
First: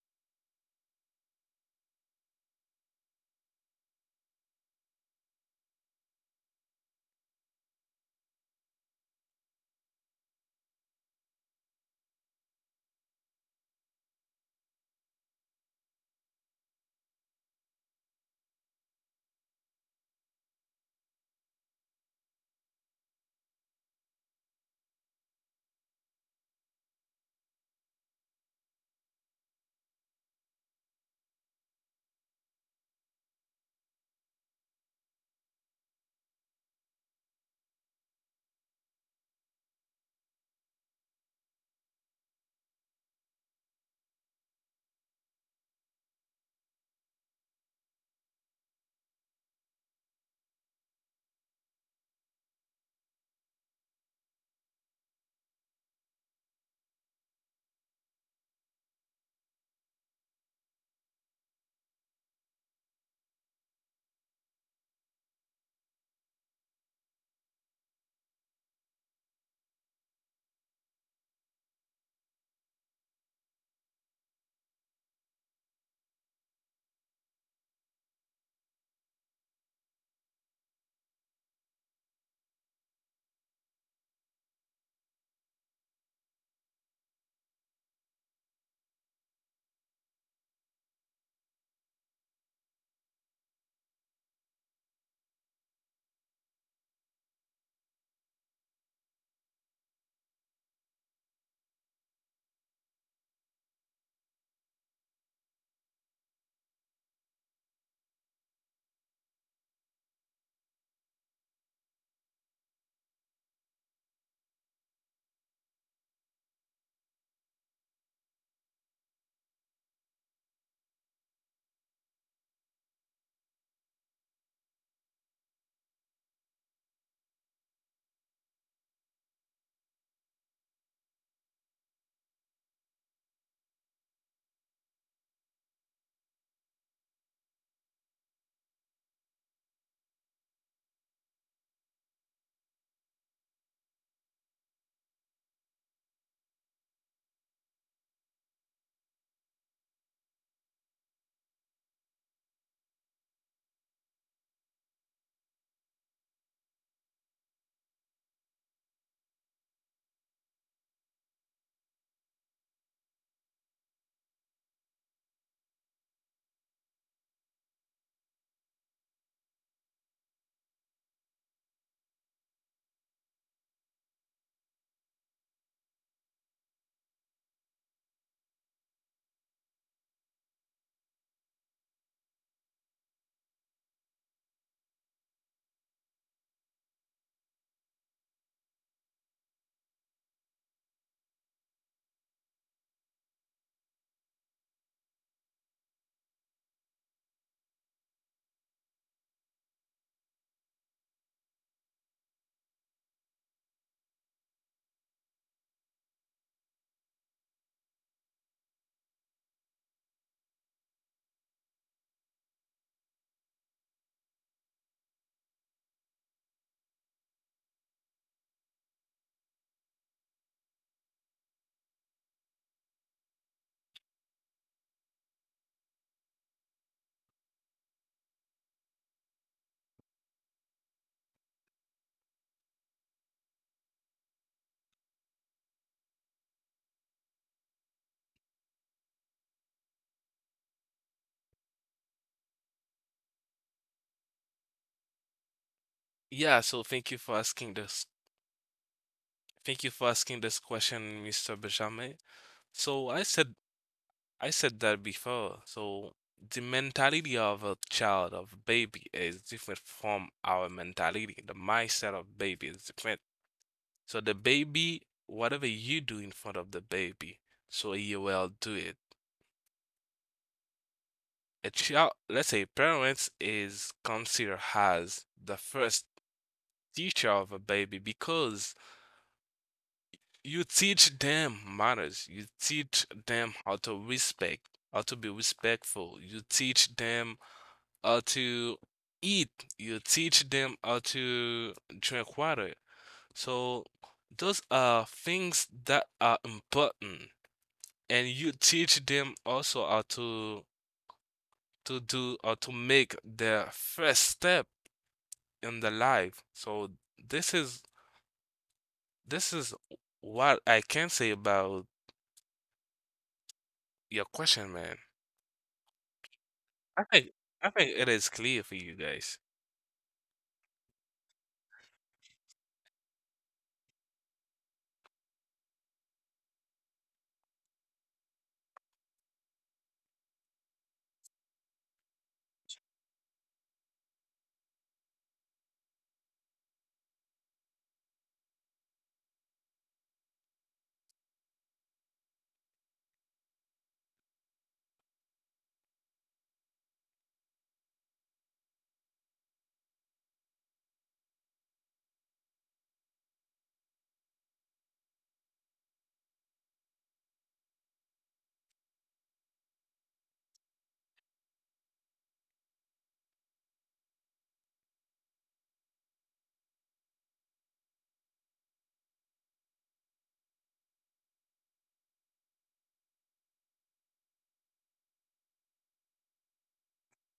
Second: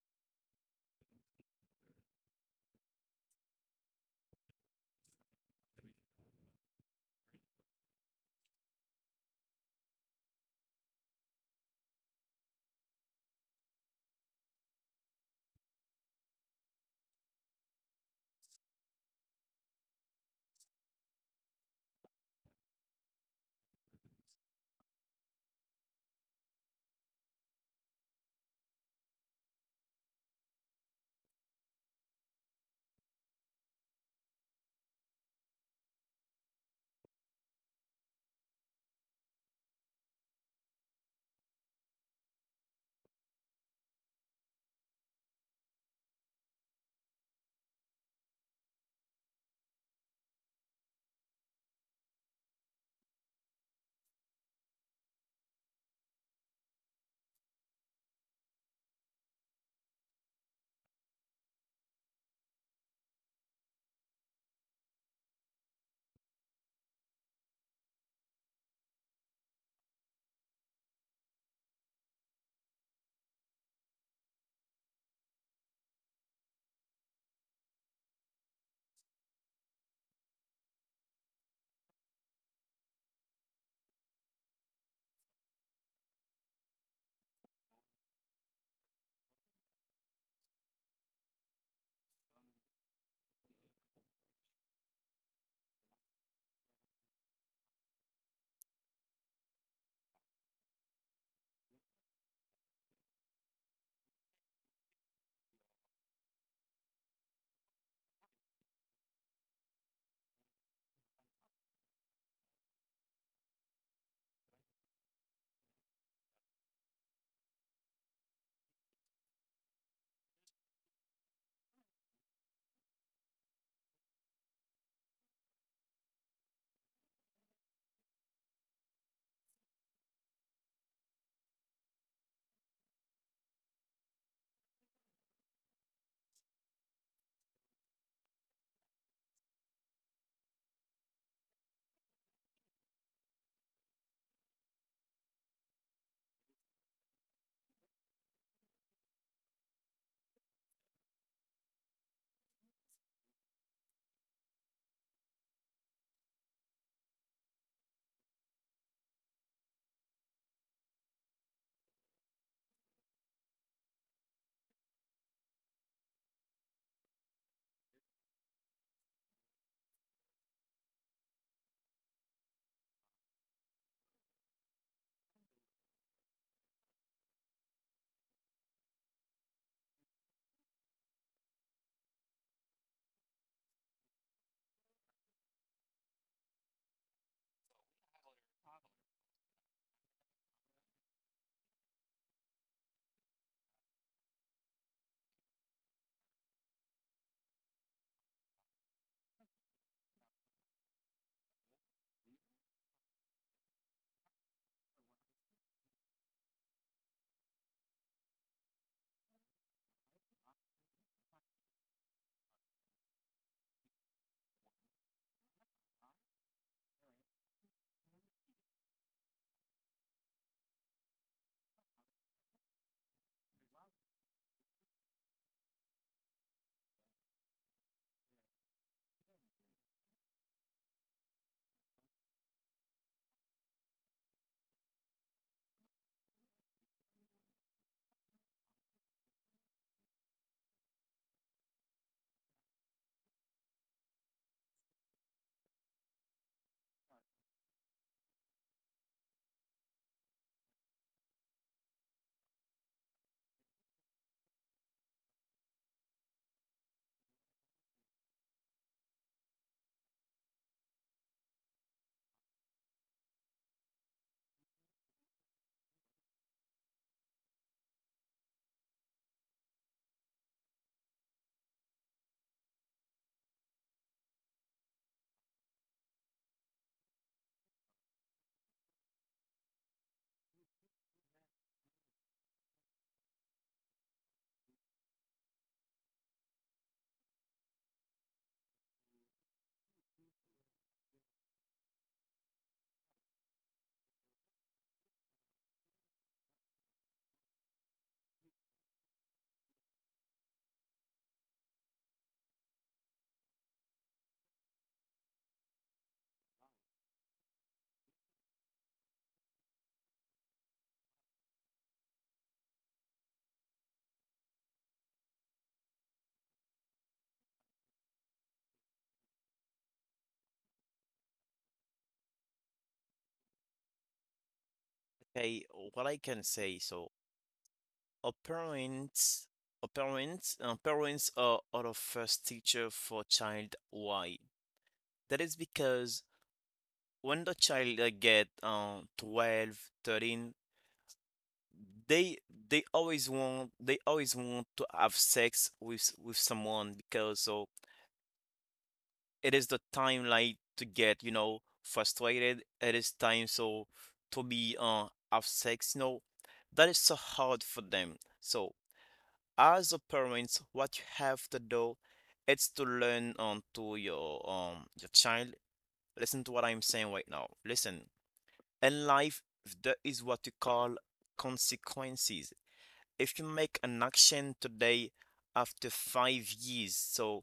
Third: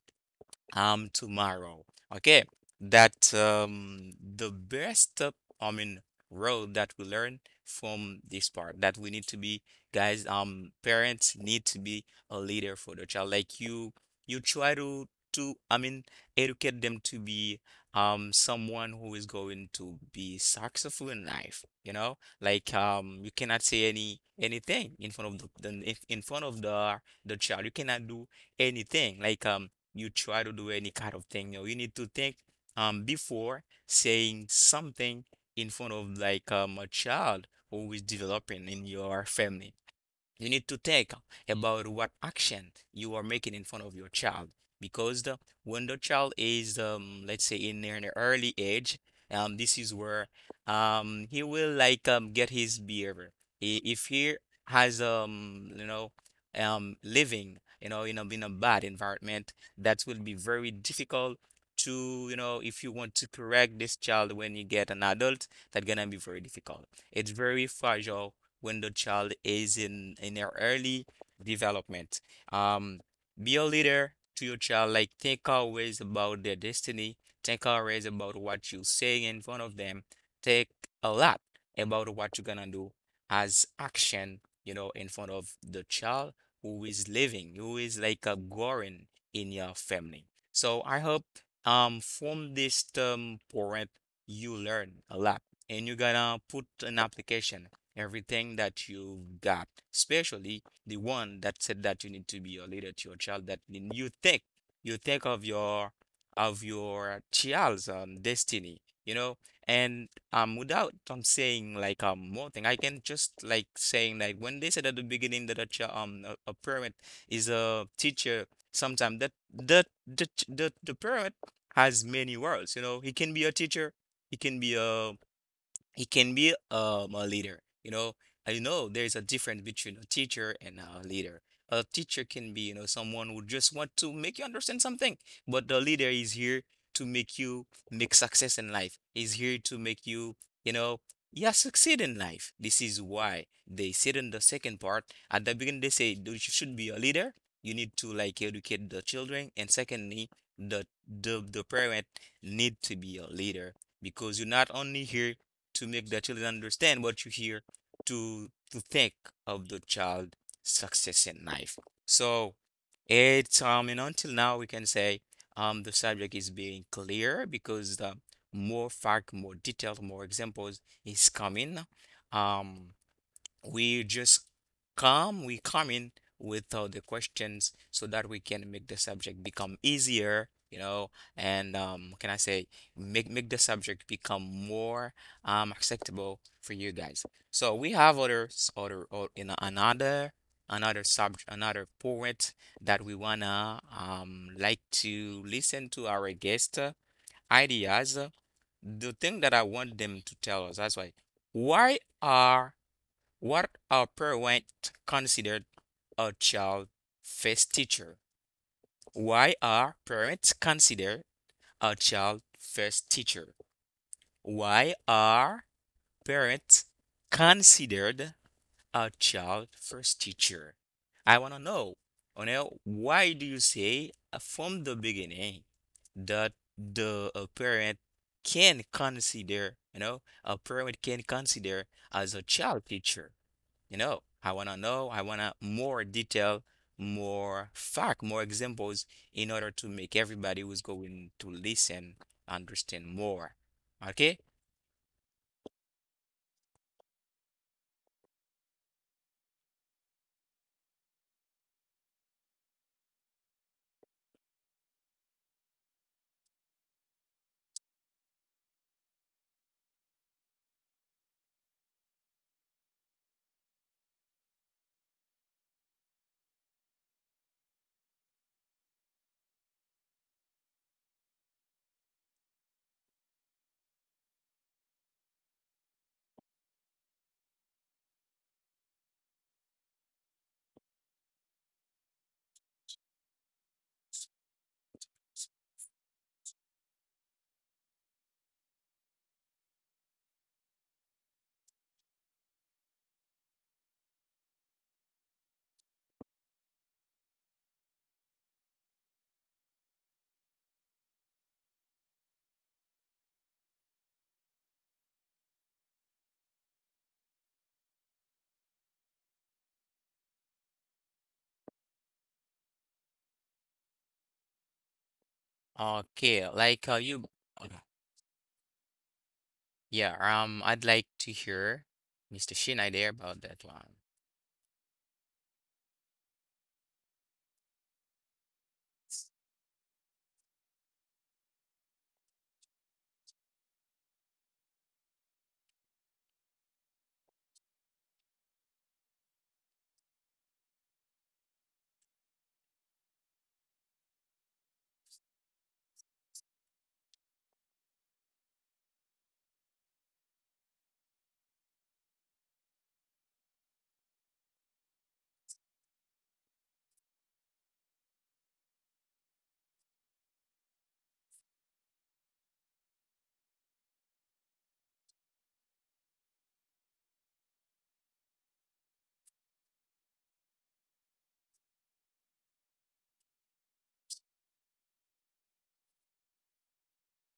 A: tomorrow. Okay, that the best, I mean, road that we learn from this part, that we need to be, guys, parents need to be a leader for the child. Like, you try to I mean educate them to be someone who is going to be successful in life, like, you cannot say anything in front of the child. You cannot do anything, like, you try to do any kind of thing. You need to think before saying something in front of, like, a child who is developing in your family. You need to think about what action you are making in front of your child, because the when the child is, let's say, in an early age, this is where, he will, like, get his behavior. If he has living, in a bad environment, that will be very difficult to, if you want to correct this child when you get an adult, that's gonna be very difficult. It's very fragile when the child is in their early development. Um, be a leader to your child. Like, think always about their destiny. Think always about what you say in front of them. Think a lot about what you're gonna do as action, in front of the child who is living, who is like a growing in your family. So I hope from this term, parent, you learn a lot and you're gonna put an application everything that you've got, especially the one that said that you need to be a leader to your child. That mean you think of your child's destiny. And without saying, like, more thing, I can just, like, saying, like, when they said at the beginning that a child, a parent, is a teacher. Sometimes that the parent has many roles, you know. He can be a teacher, he can be a leader. You know, I know there's a difference between a teacher and a leader. A teacher can be, someone who just want to make you understand something, but the leader is here to make you make success in life. Is here to make you, you know, yeah, succeed in life. This is why they said in the second part, at the beginning, they say you should be a leader. You need to, like, educate the children, and secondly, the parent need to be a leader because you're not only here to make the children understand what you hear, to think of the child success in life. So it's, and until now we can say, the subject is being clear because the more fact, more detail, more examples is coming. um we just we come in with all the questions so that we can make the subject become easier, and, can I say, make the subject become more acceptable for you guys. So we have other, or in another subject, another poet that we wanna, like, to listen to our guest, ideas. The thing that I want them to tell us, that's why are what are parents considered a child first teacher? Why are parents considered a child first teacher? Why are parents considered a child first teacher? I want to know. You know, why do you say, from the beginning that the a parent can consider, a parent can consider as a child teacher? You know, I want to know, I want to more detail, more fact, more examples in order to make everybody who's going to listen understand more. Okay?
B: Yeah, so thank you for asking this. Thank you for asking this question, Mr. Benjamin. So I said that before. So the mentality of a child, of baby, is different from our mentality. The mindset of baby is different. So the baby, whatever you do in front of the baby, so he will do it. A child, let's say parents is considered as the first teacher of a baby because you teach them manners, you teach them how to respect, how to be respectful, you teach them how to eat, you teach them how to drink water. So those are things that are important, and you teach them also how to do or to make their first step in the life. So this is this is what I can say about your question, man.
A: Okay, like,
B: I think I think it is clear for you guys.
A: yeah, I'd like to hear Mr. Shinai there about that one.
C: Okay, what I can say, so our parents, parents are our first teacher for child. Why? That is because when the child get 12, 13, they they always want to have sex with someone, because so it is the time like to get, frustrated, it is time so to be have sex, that is so hard for them. So as a parents, what you have to do, it's to learn, to your child, listen to what I'm saying right now. Listen, in life there is what you call consequences. If you make an action today, after 5 years, so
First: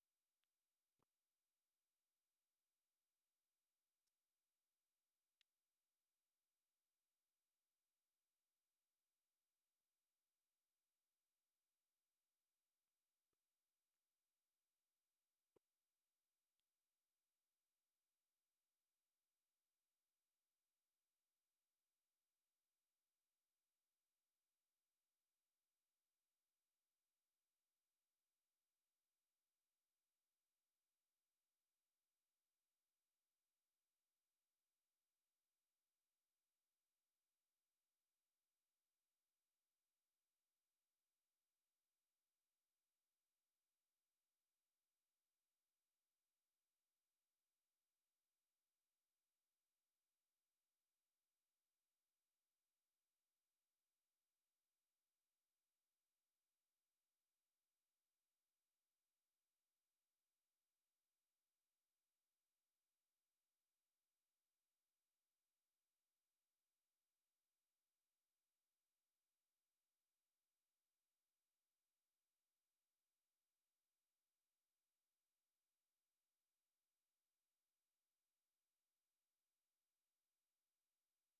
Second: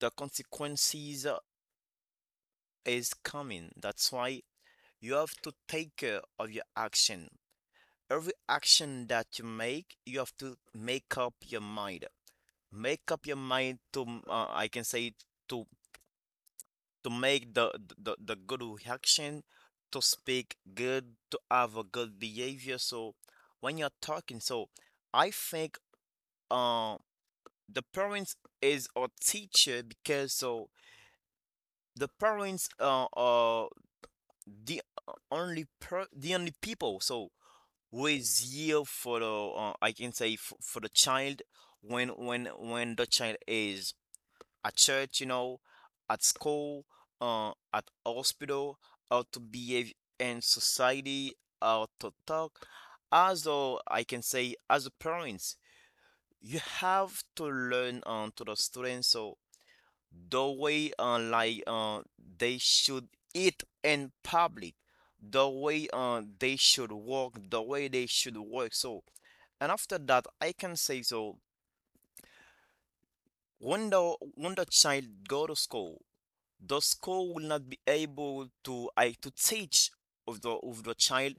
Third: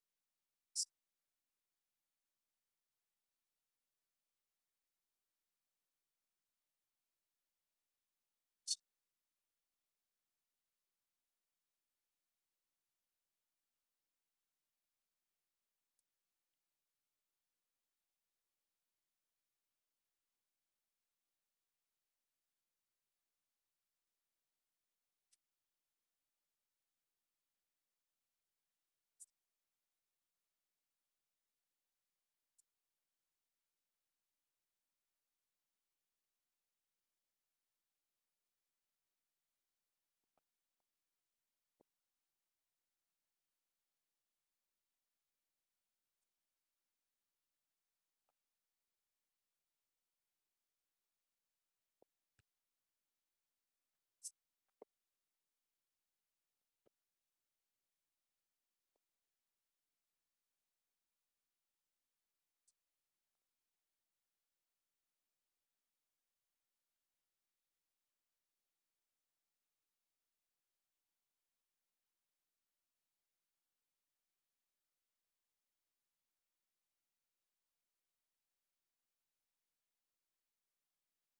C: the consequences is coming. That's why you have to take care of your action. Every action that you make, you have to make up your mind. Make up your mind to, I can say, to to make the good reaction, to speak good, to have a good behavior. So when you're talking, so I think uh the parents is a teacher, because so the parents are the the only people. So was year for the, I can say, for the child, when the child is at church, at school, at hospital, how to behave in society, how to talk. As a, I can say, as a parents, you have to learn, to the students, so the way like they should eat in public, the way they should walk, the way they should work. So and after that, I can say, so when the child go to school, the school will not be able to teach of the child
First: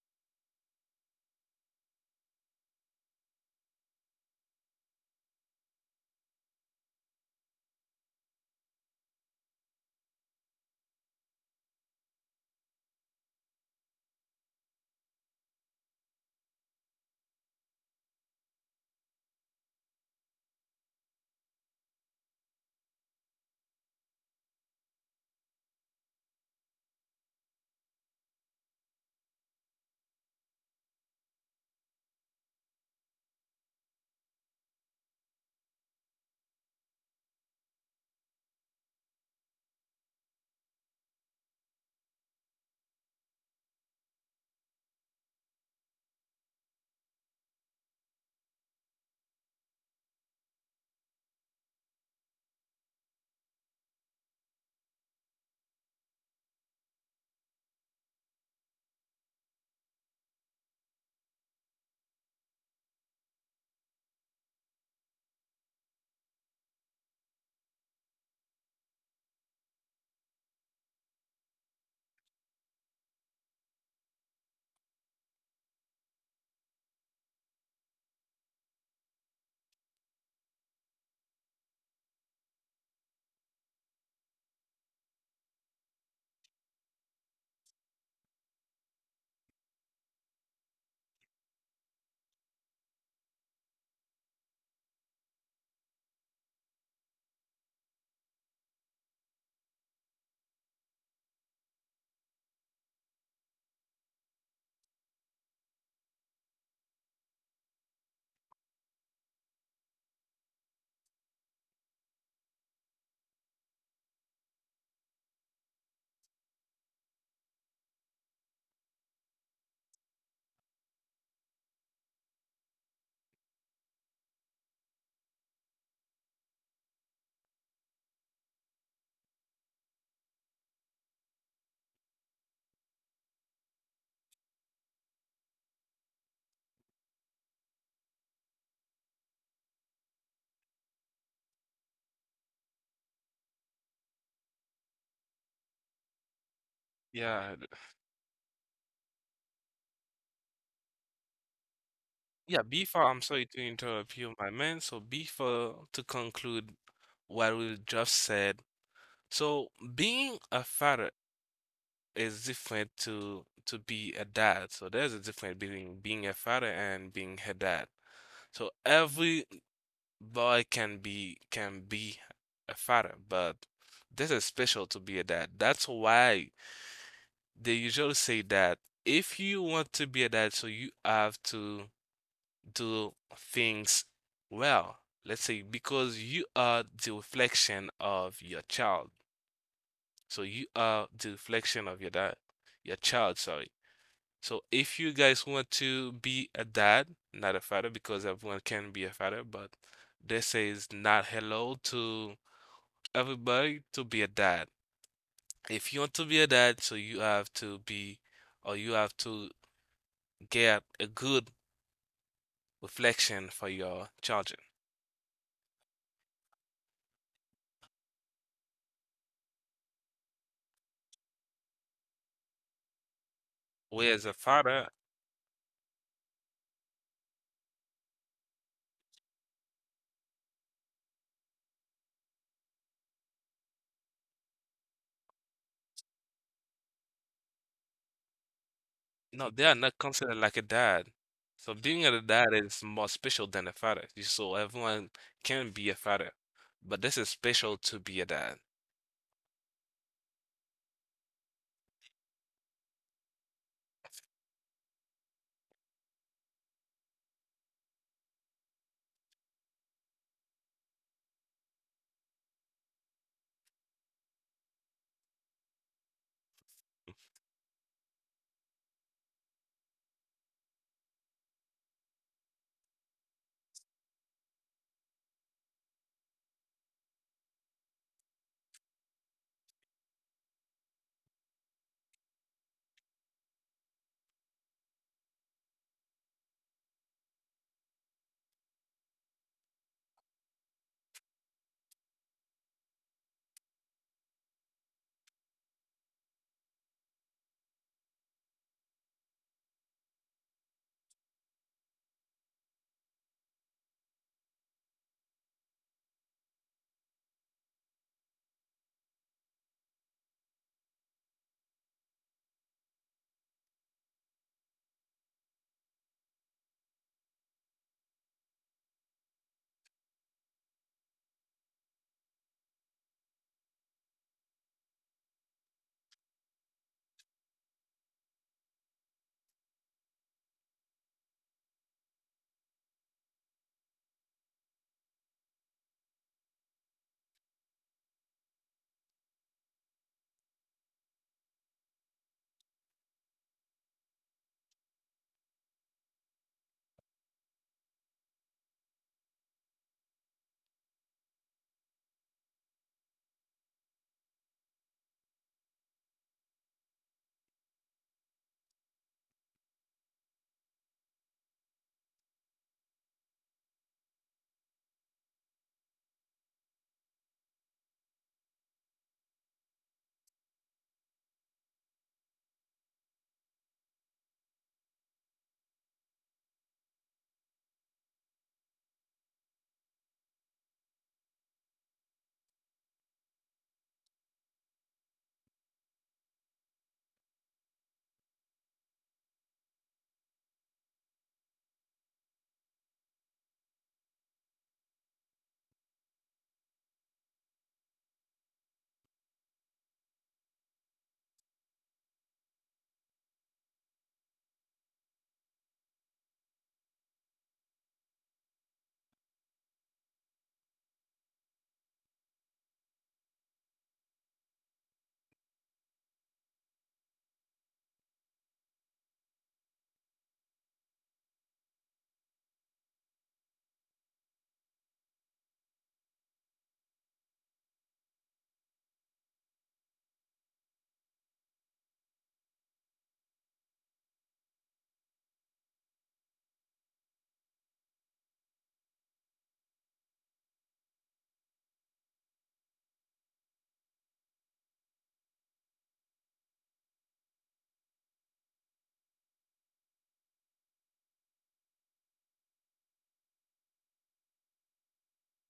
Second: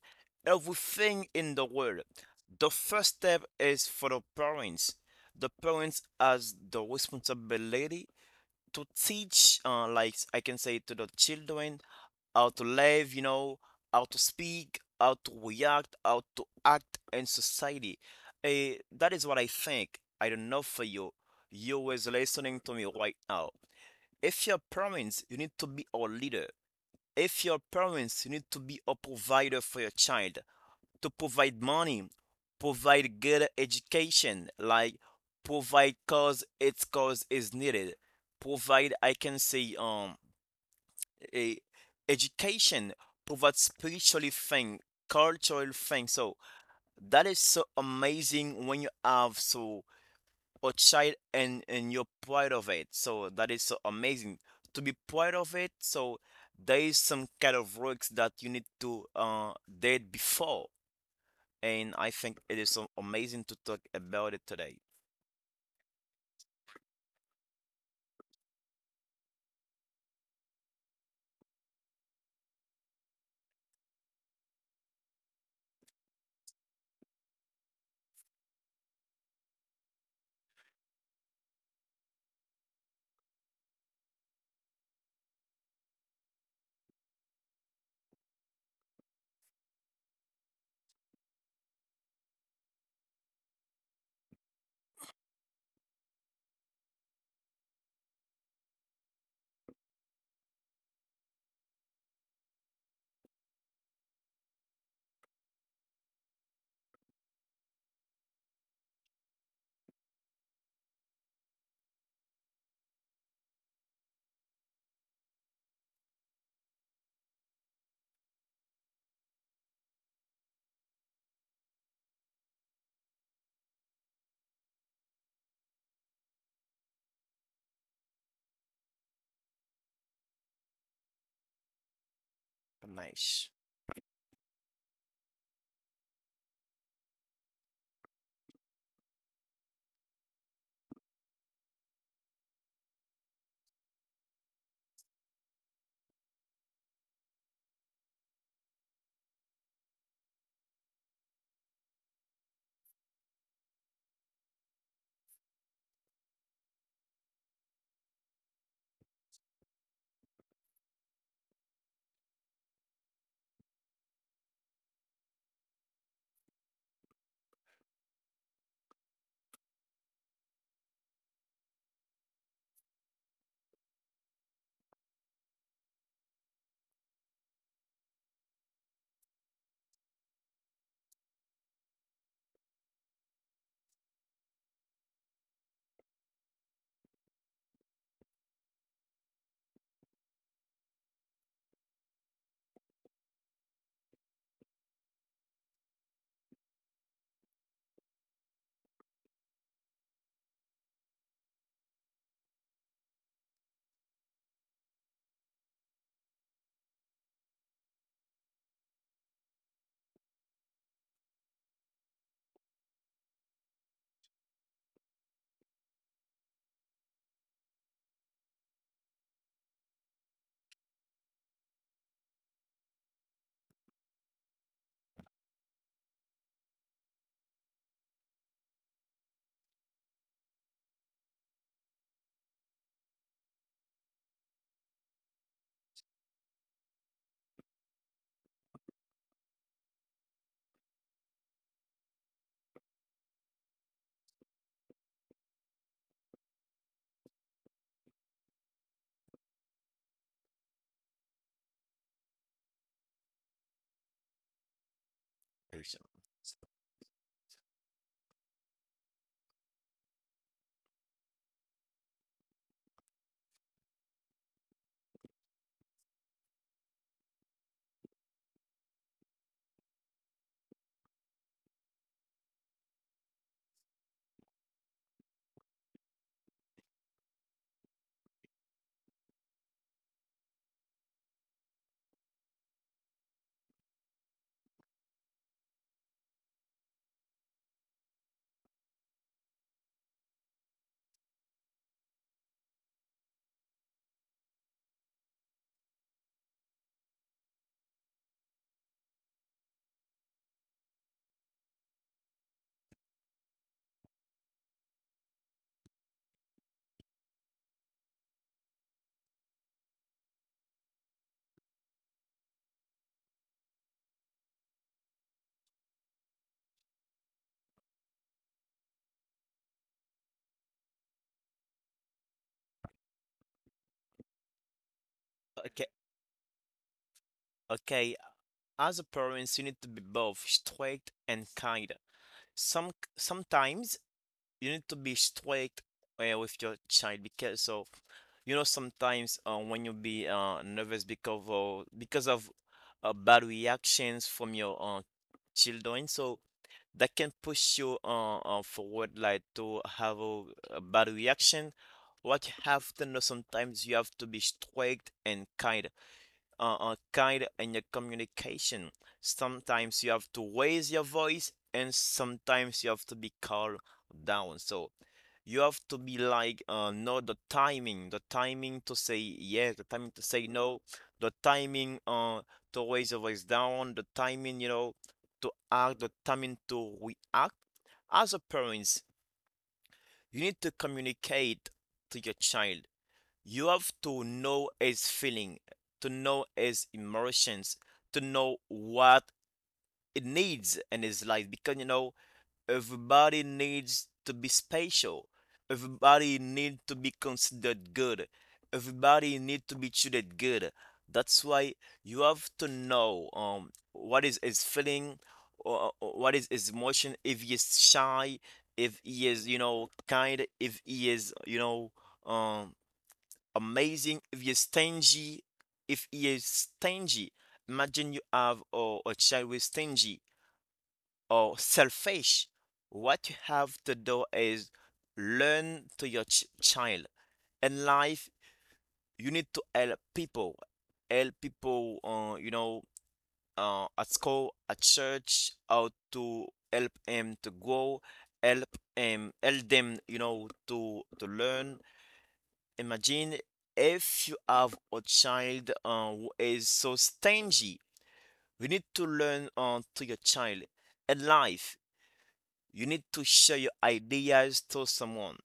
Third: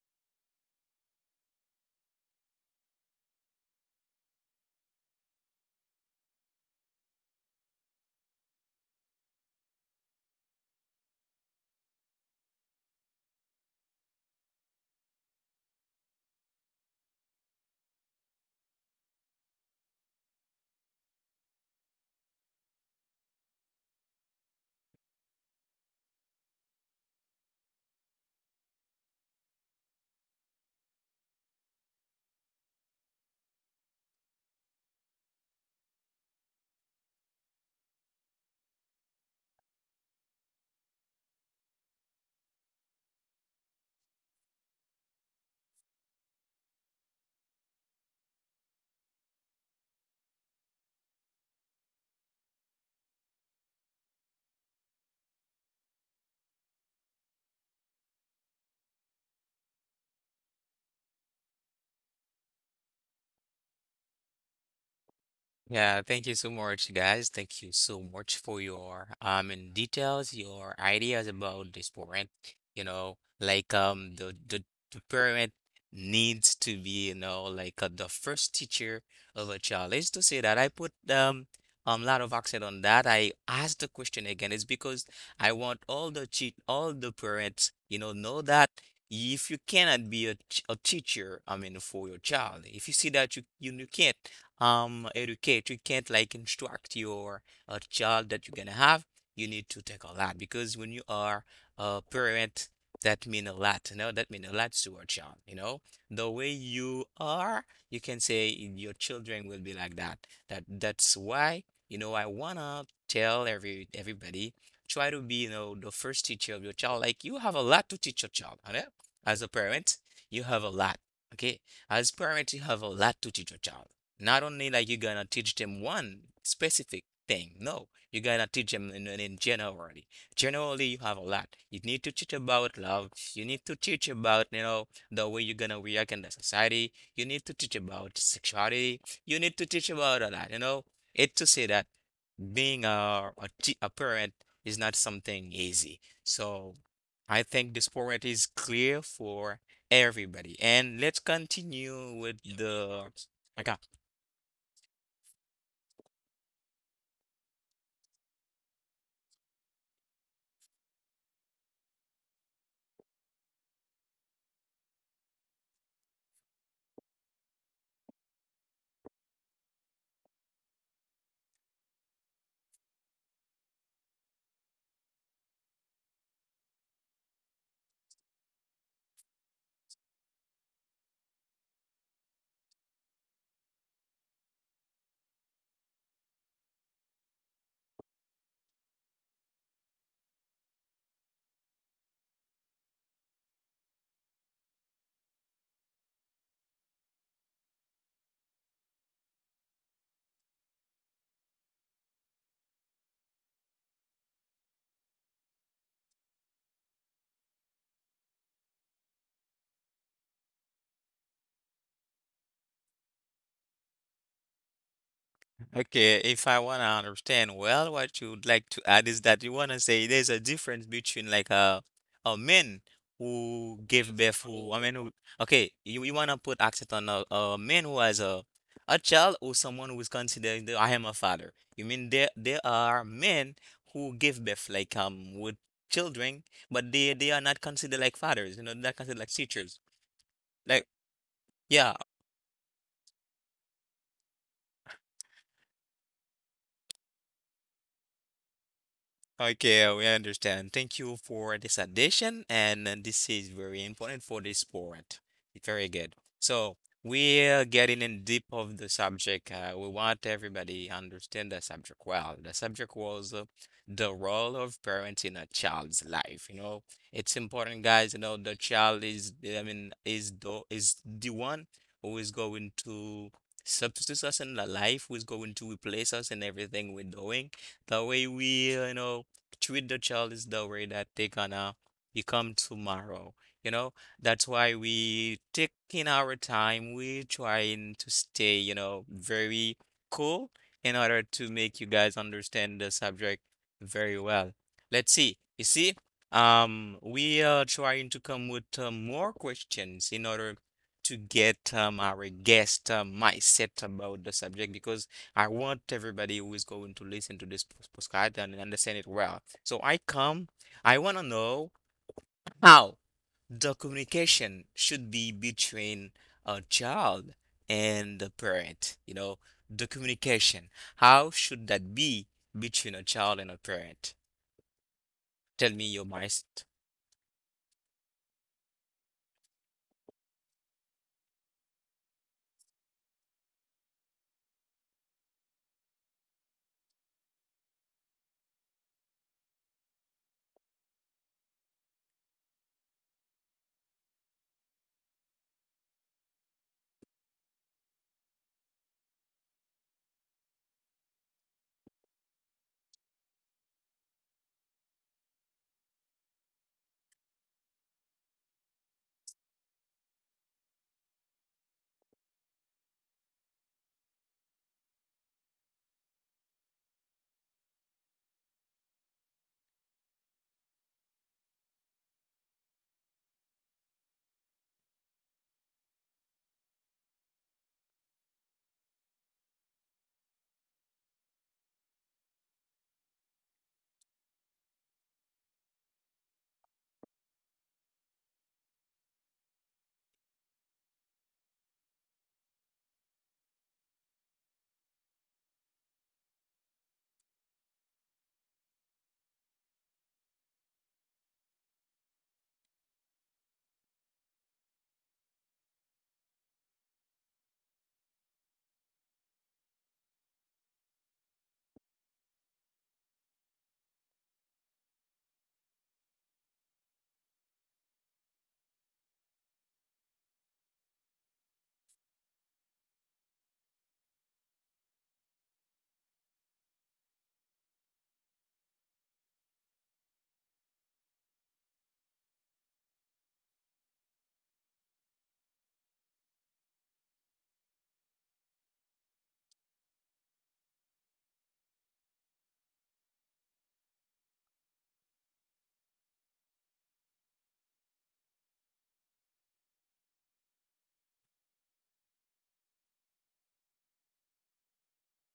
C: everything in the world. The first step is for the parents. The parents has the responsibility to teach, like I can say, to the children how to live, how to speak, how to react, how to act in society. That is what I think. I don't know for you. You is listening to me right now. If your parents, you need to be a leader. If your parents, you need to be a provider for your child, to provide money, provide good education, like provide cause its cause is needed. Provide, I can say, a education, provide spiritually thing, cultural thing. So that is so amazing when you have so a child, and you're proud of it. So that is so amazing to be proud of it. So there is some kind of works that you need to did before, and I think it is so amazing to talk about it today.
A: Yeah, thank you so much, guys. Thank you so much for your, in details, your ideas about this parent. You know, like, the parent needs to be, you know, like, the first teacher of a child. Is to say that I put, a lot of accent on that. I asked the question again. It's because I want all the parents, know that if you cannot be a teacher, I mean, for your child, if you see that you can't, educate, you can't, like, instruct your, child that you're gonna have, you need to take a lot. Because when you are a parent, that mean a lot, you know, that mean a lot to our child, you know, the way you are, you can say your children will be like that. That's why, you know, I wanna tell everybody try to be, the first teacher of your child. Like, you have a lot to teach your child, you know? As a parent, you have a lot. Okay, as parent, you have a lot to teach your child, not only, like, you're gonna teach them one specific thing. No, you're gonna teach them in generally. Generally, you have a lot. You need to teach about love. You
C: Nice.
A: need to teach about, the way you're gonna react in the society. You need to teach about sexuality. You need to teach about a lot, you know. It's to say that being a parent is not something easy. So I
B: Yeah,
A: think this point is clear for everybody. And let's continue with
B: yeah. Before,
A: the.
B: I'm sorry to
A: Okay.
B: interrupt you, my man. So before to conclude what we just said. So being a father is different to be a dad. So there's a difference between being a father and being a dad. So every boy can be a father, but this is special to be a dad. That's why they usually say that if you want to be a dancer, you have to do things well. Let's say because you are the reflection of your child. So you are the reflection of your dad, your child, sorry. So if you guys want to be a dad, not a father, because everyone can be a father, but this says not hello to everybody to be a dad. If you want to be a dad, so you have to be or you have to get a good reflection for your children.
A: Okay, if I want to understand well, what you would like to add is that you want to say there's a difference between, like, a man who give
B: Whereas a
A: birth, who I
B: father,
A: mean who, okay, you want to put accent on a man who has a child, or someone who is considered, I am a father. You mean there are men who give birth, like, with children, but they are not considered like fathers, you know, they're considered like
B: no, they are
A: teachers.
B: not considered like a
A: Like,
B: dad. So
A: yeah,
B: being a dad is more special than a father. So everyone can be a father, but this is special to be a dad.
A: okay, we understand. Thank you for this addition, and, this is very important for this sport. Very
C: Patient.
A: good. So we're getting in deep of the subject. We want everybody understand the subject well. The subject was, the role of parents in a child's life. You know, it's important, guys. You know, the child is, I mean, is the one who is going to substitute us in the life, who is going to replace us in everything we're doing. The way we, treat the child is the way that they gonna become tomorrow. You know, that's why we taking our time. We trying to stay, very cool in order to make you guys understand the subject very well. Let's see. You see, we are trying to come with, more questions in order to get, our guest, mindset about the subject because I want everybody who is going to listen to this postcard and understand it well. So I want to know how the communication should be between a child and the parent. You know, the communication. How should that be between a child and a parent? Tell me your mindset.
C: Okay, as a parents, you need to be both strict and kind. Some sometimes you need to be strict with your child because of you know sometimes when you be nervous because of bad reactions from your children, so that can push you forward like to have a bad reaction. What you have to know, sometimes you have to be strict and kind, kind in your communication. Sometimes you have to raise your voice and sometimes you have to be calm down. So you have to be like know the timing to say yes, the timing to say no, the timing to raise your voice down, the timing, you know, to act, the timing to react. As a parents, you need to communicate to your child. You have to know his feeling, to know his emotions, to know what it needs in his life because you know everybody needs to be special. Everybody needs to be considered good. Everybody needs to be treated good. That's why you have to know what is his feeling or what is his emotion, if he is shy, if he is, you know, kind, if he is, you know, um amazing. If you're stingy, if you're stingy, imagine you have or a child with stingy or selfish. What you have to do is learn to your child. In life, you need to help people, help people. You know, at school, at church, how to help him to grow, help him, help them. You know, to learn. Imagine if you have a child who is so stingy. You need to learn to your child. In life, you need to share your ideas to someone.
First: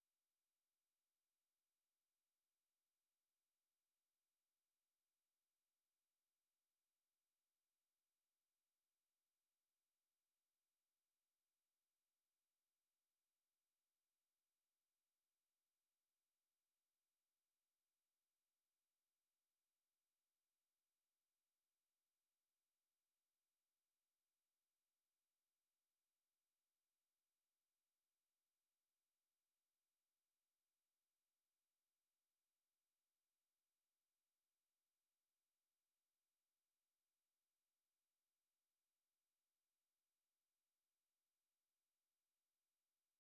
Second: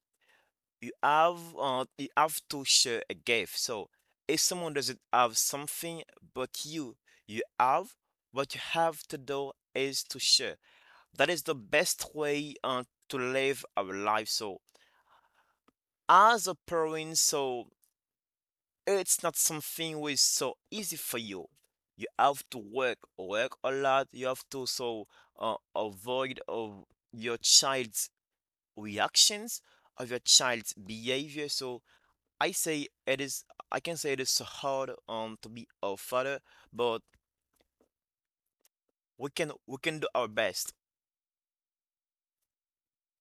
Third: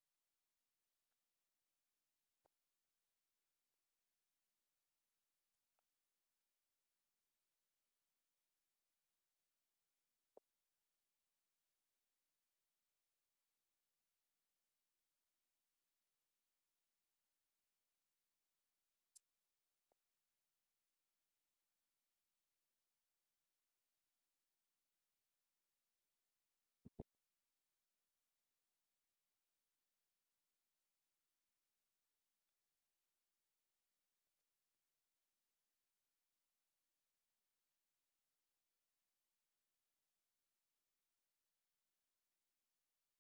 C: You have to share a gift. So if someone doesn't have something but you have, what you have to do is to share. That is the best way to live our life. So as a parent, so it's not something which is so easy for you. You have to work, work a lot. You have to, so avoid of your child's reactions, of your child's behavior. So I say it is. I can say it is so hard to be a father, but we can do our best.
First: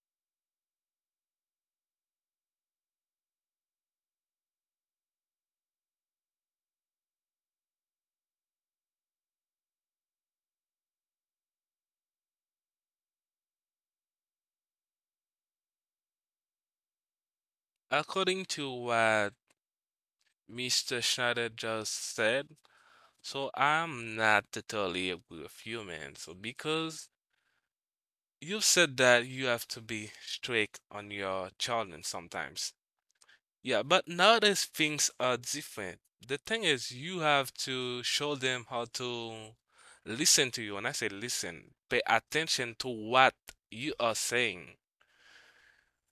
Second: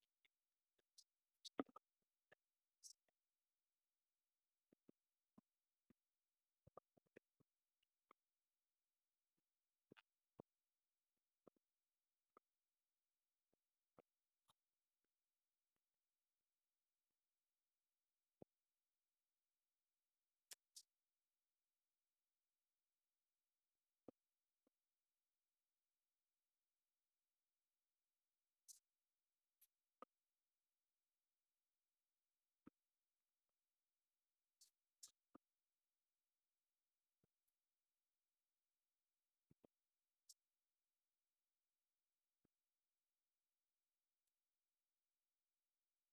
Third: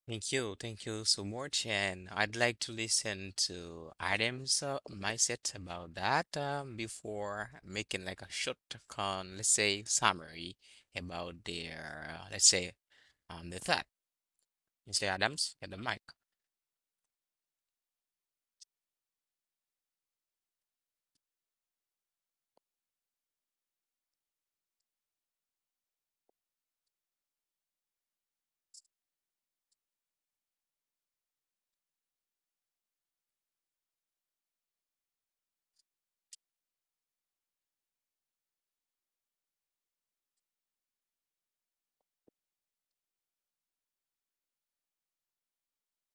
A: Thank you so much. And I'd like to listen to Adam's, mindset about that, before making like a short, let's say, summary about their, let's say, the thought. Mr. Adams, get the mic.
B: According to what Mr. Schneider just said, so I'm not totally agree with you, man. So because you said that you have to be strict on your children sometimes. Yeah, but nowadays things are different. The thing is, you have to show them how to listen to you. When I say listen, pay attention to what you are saying.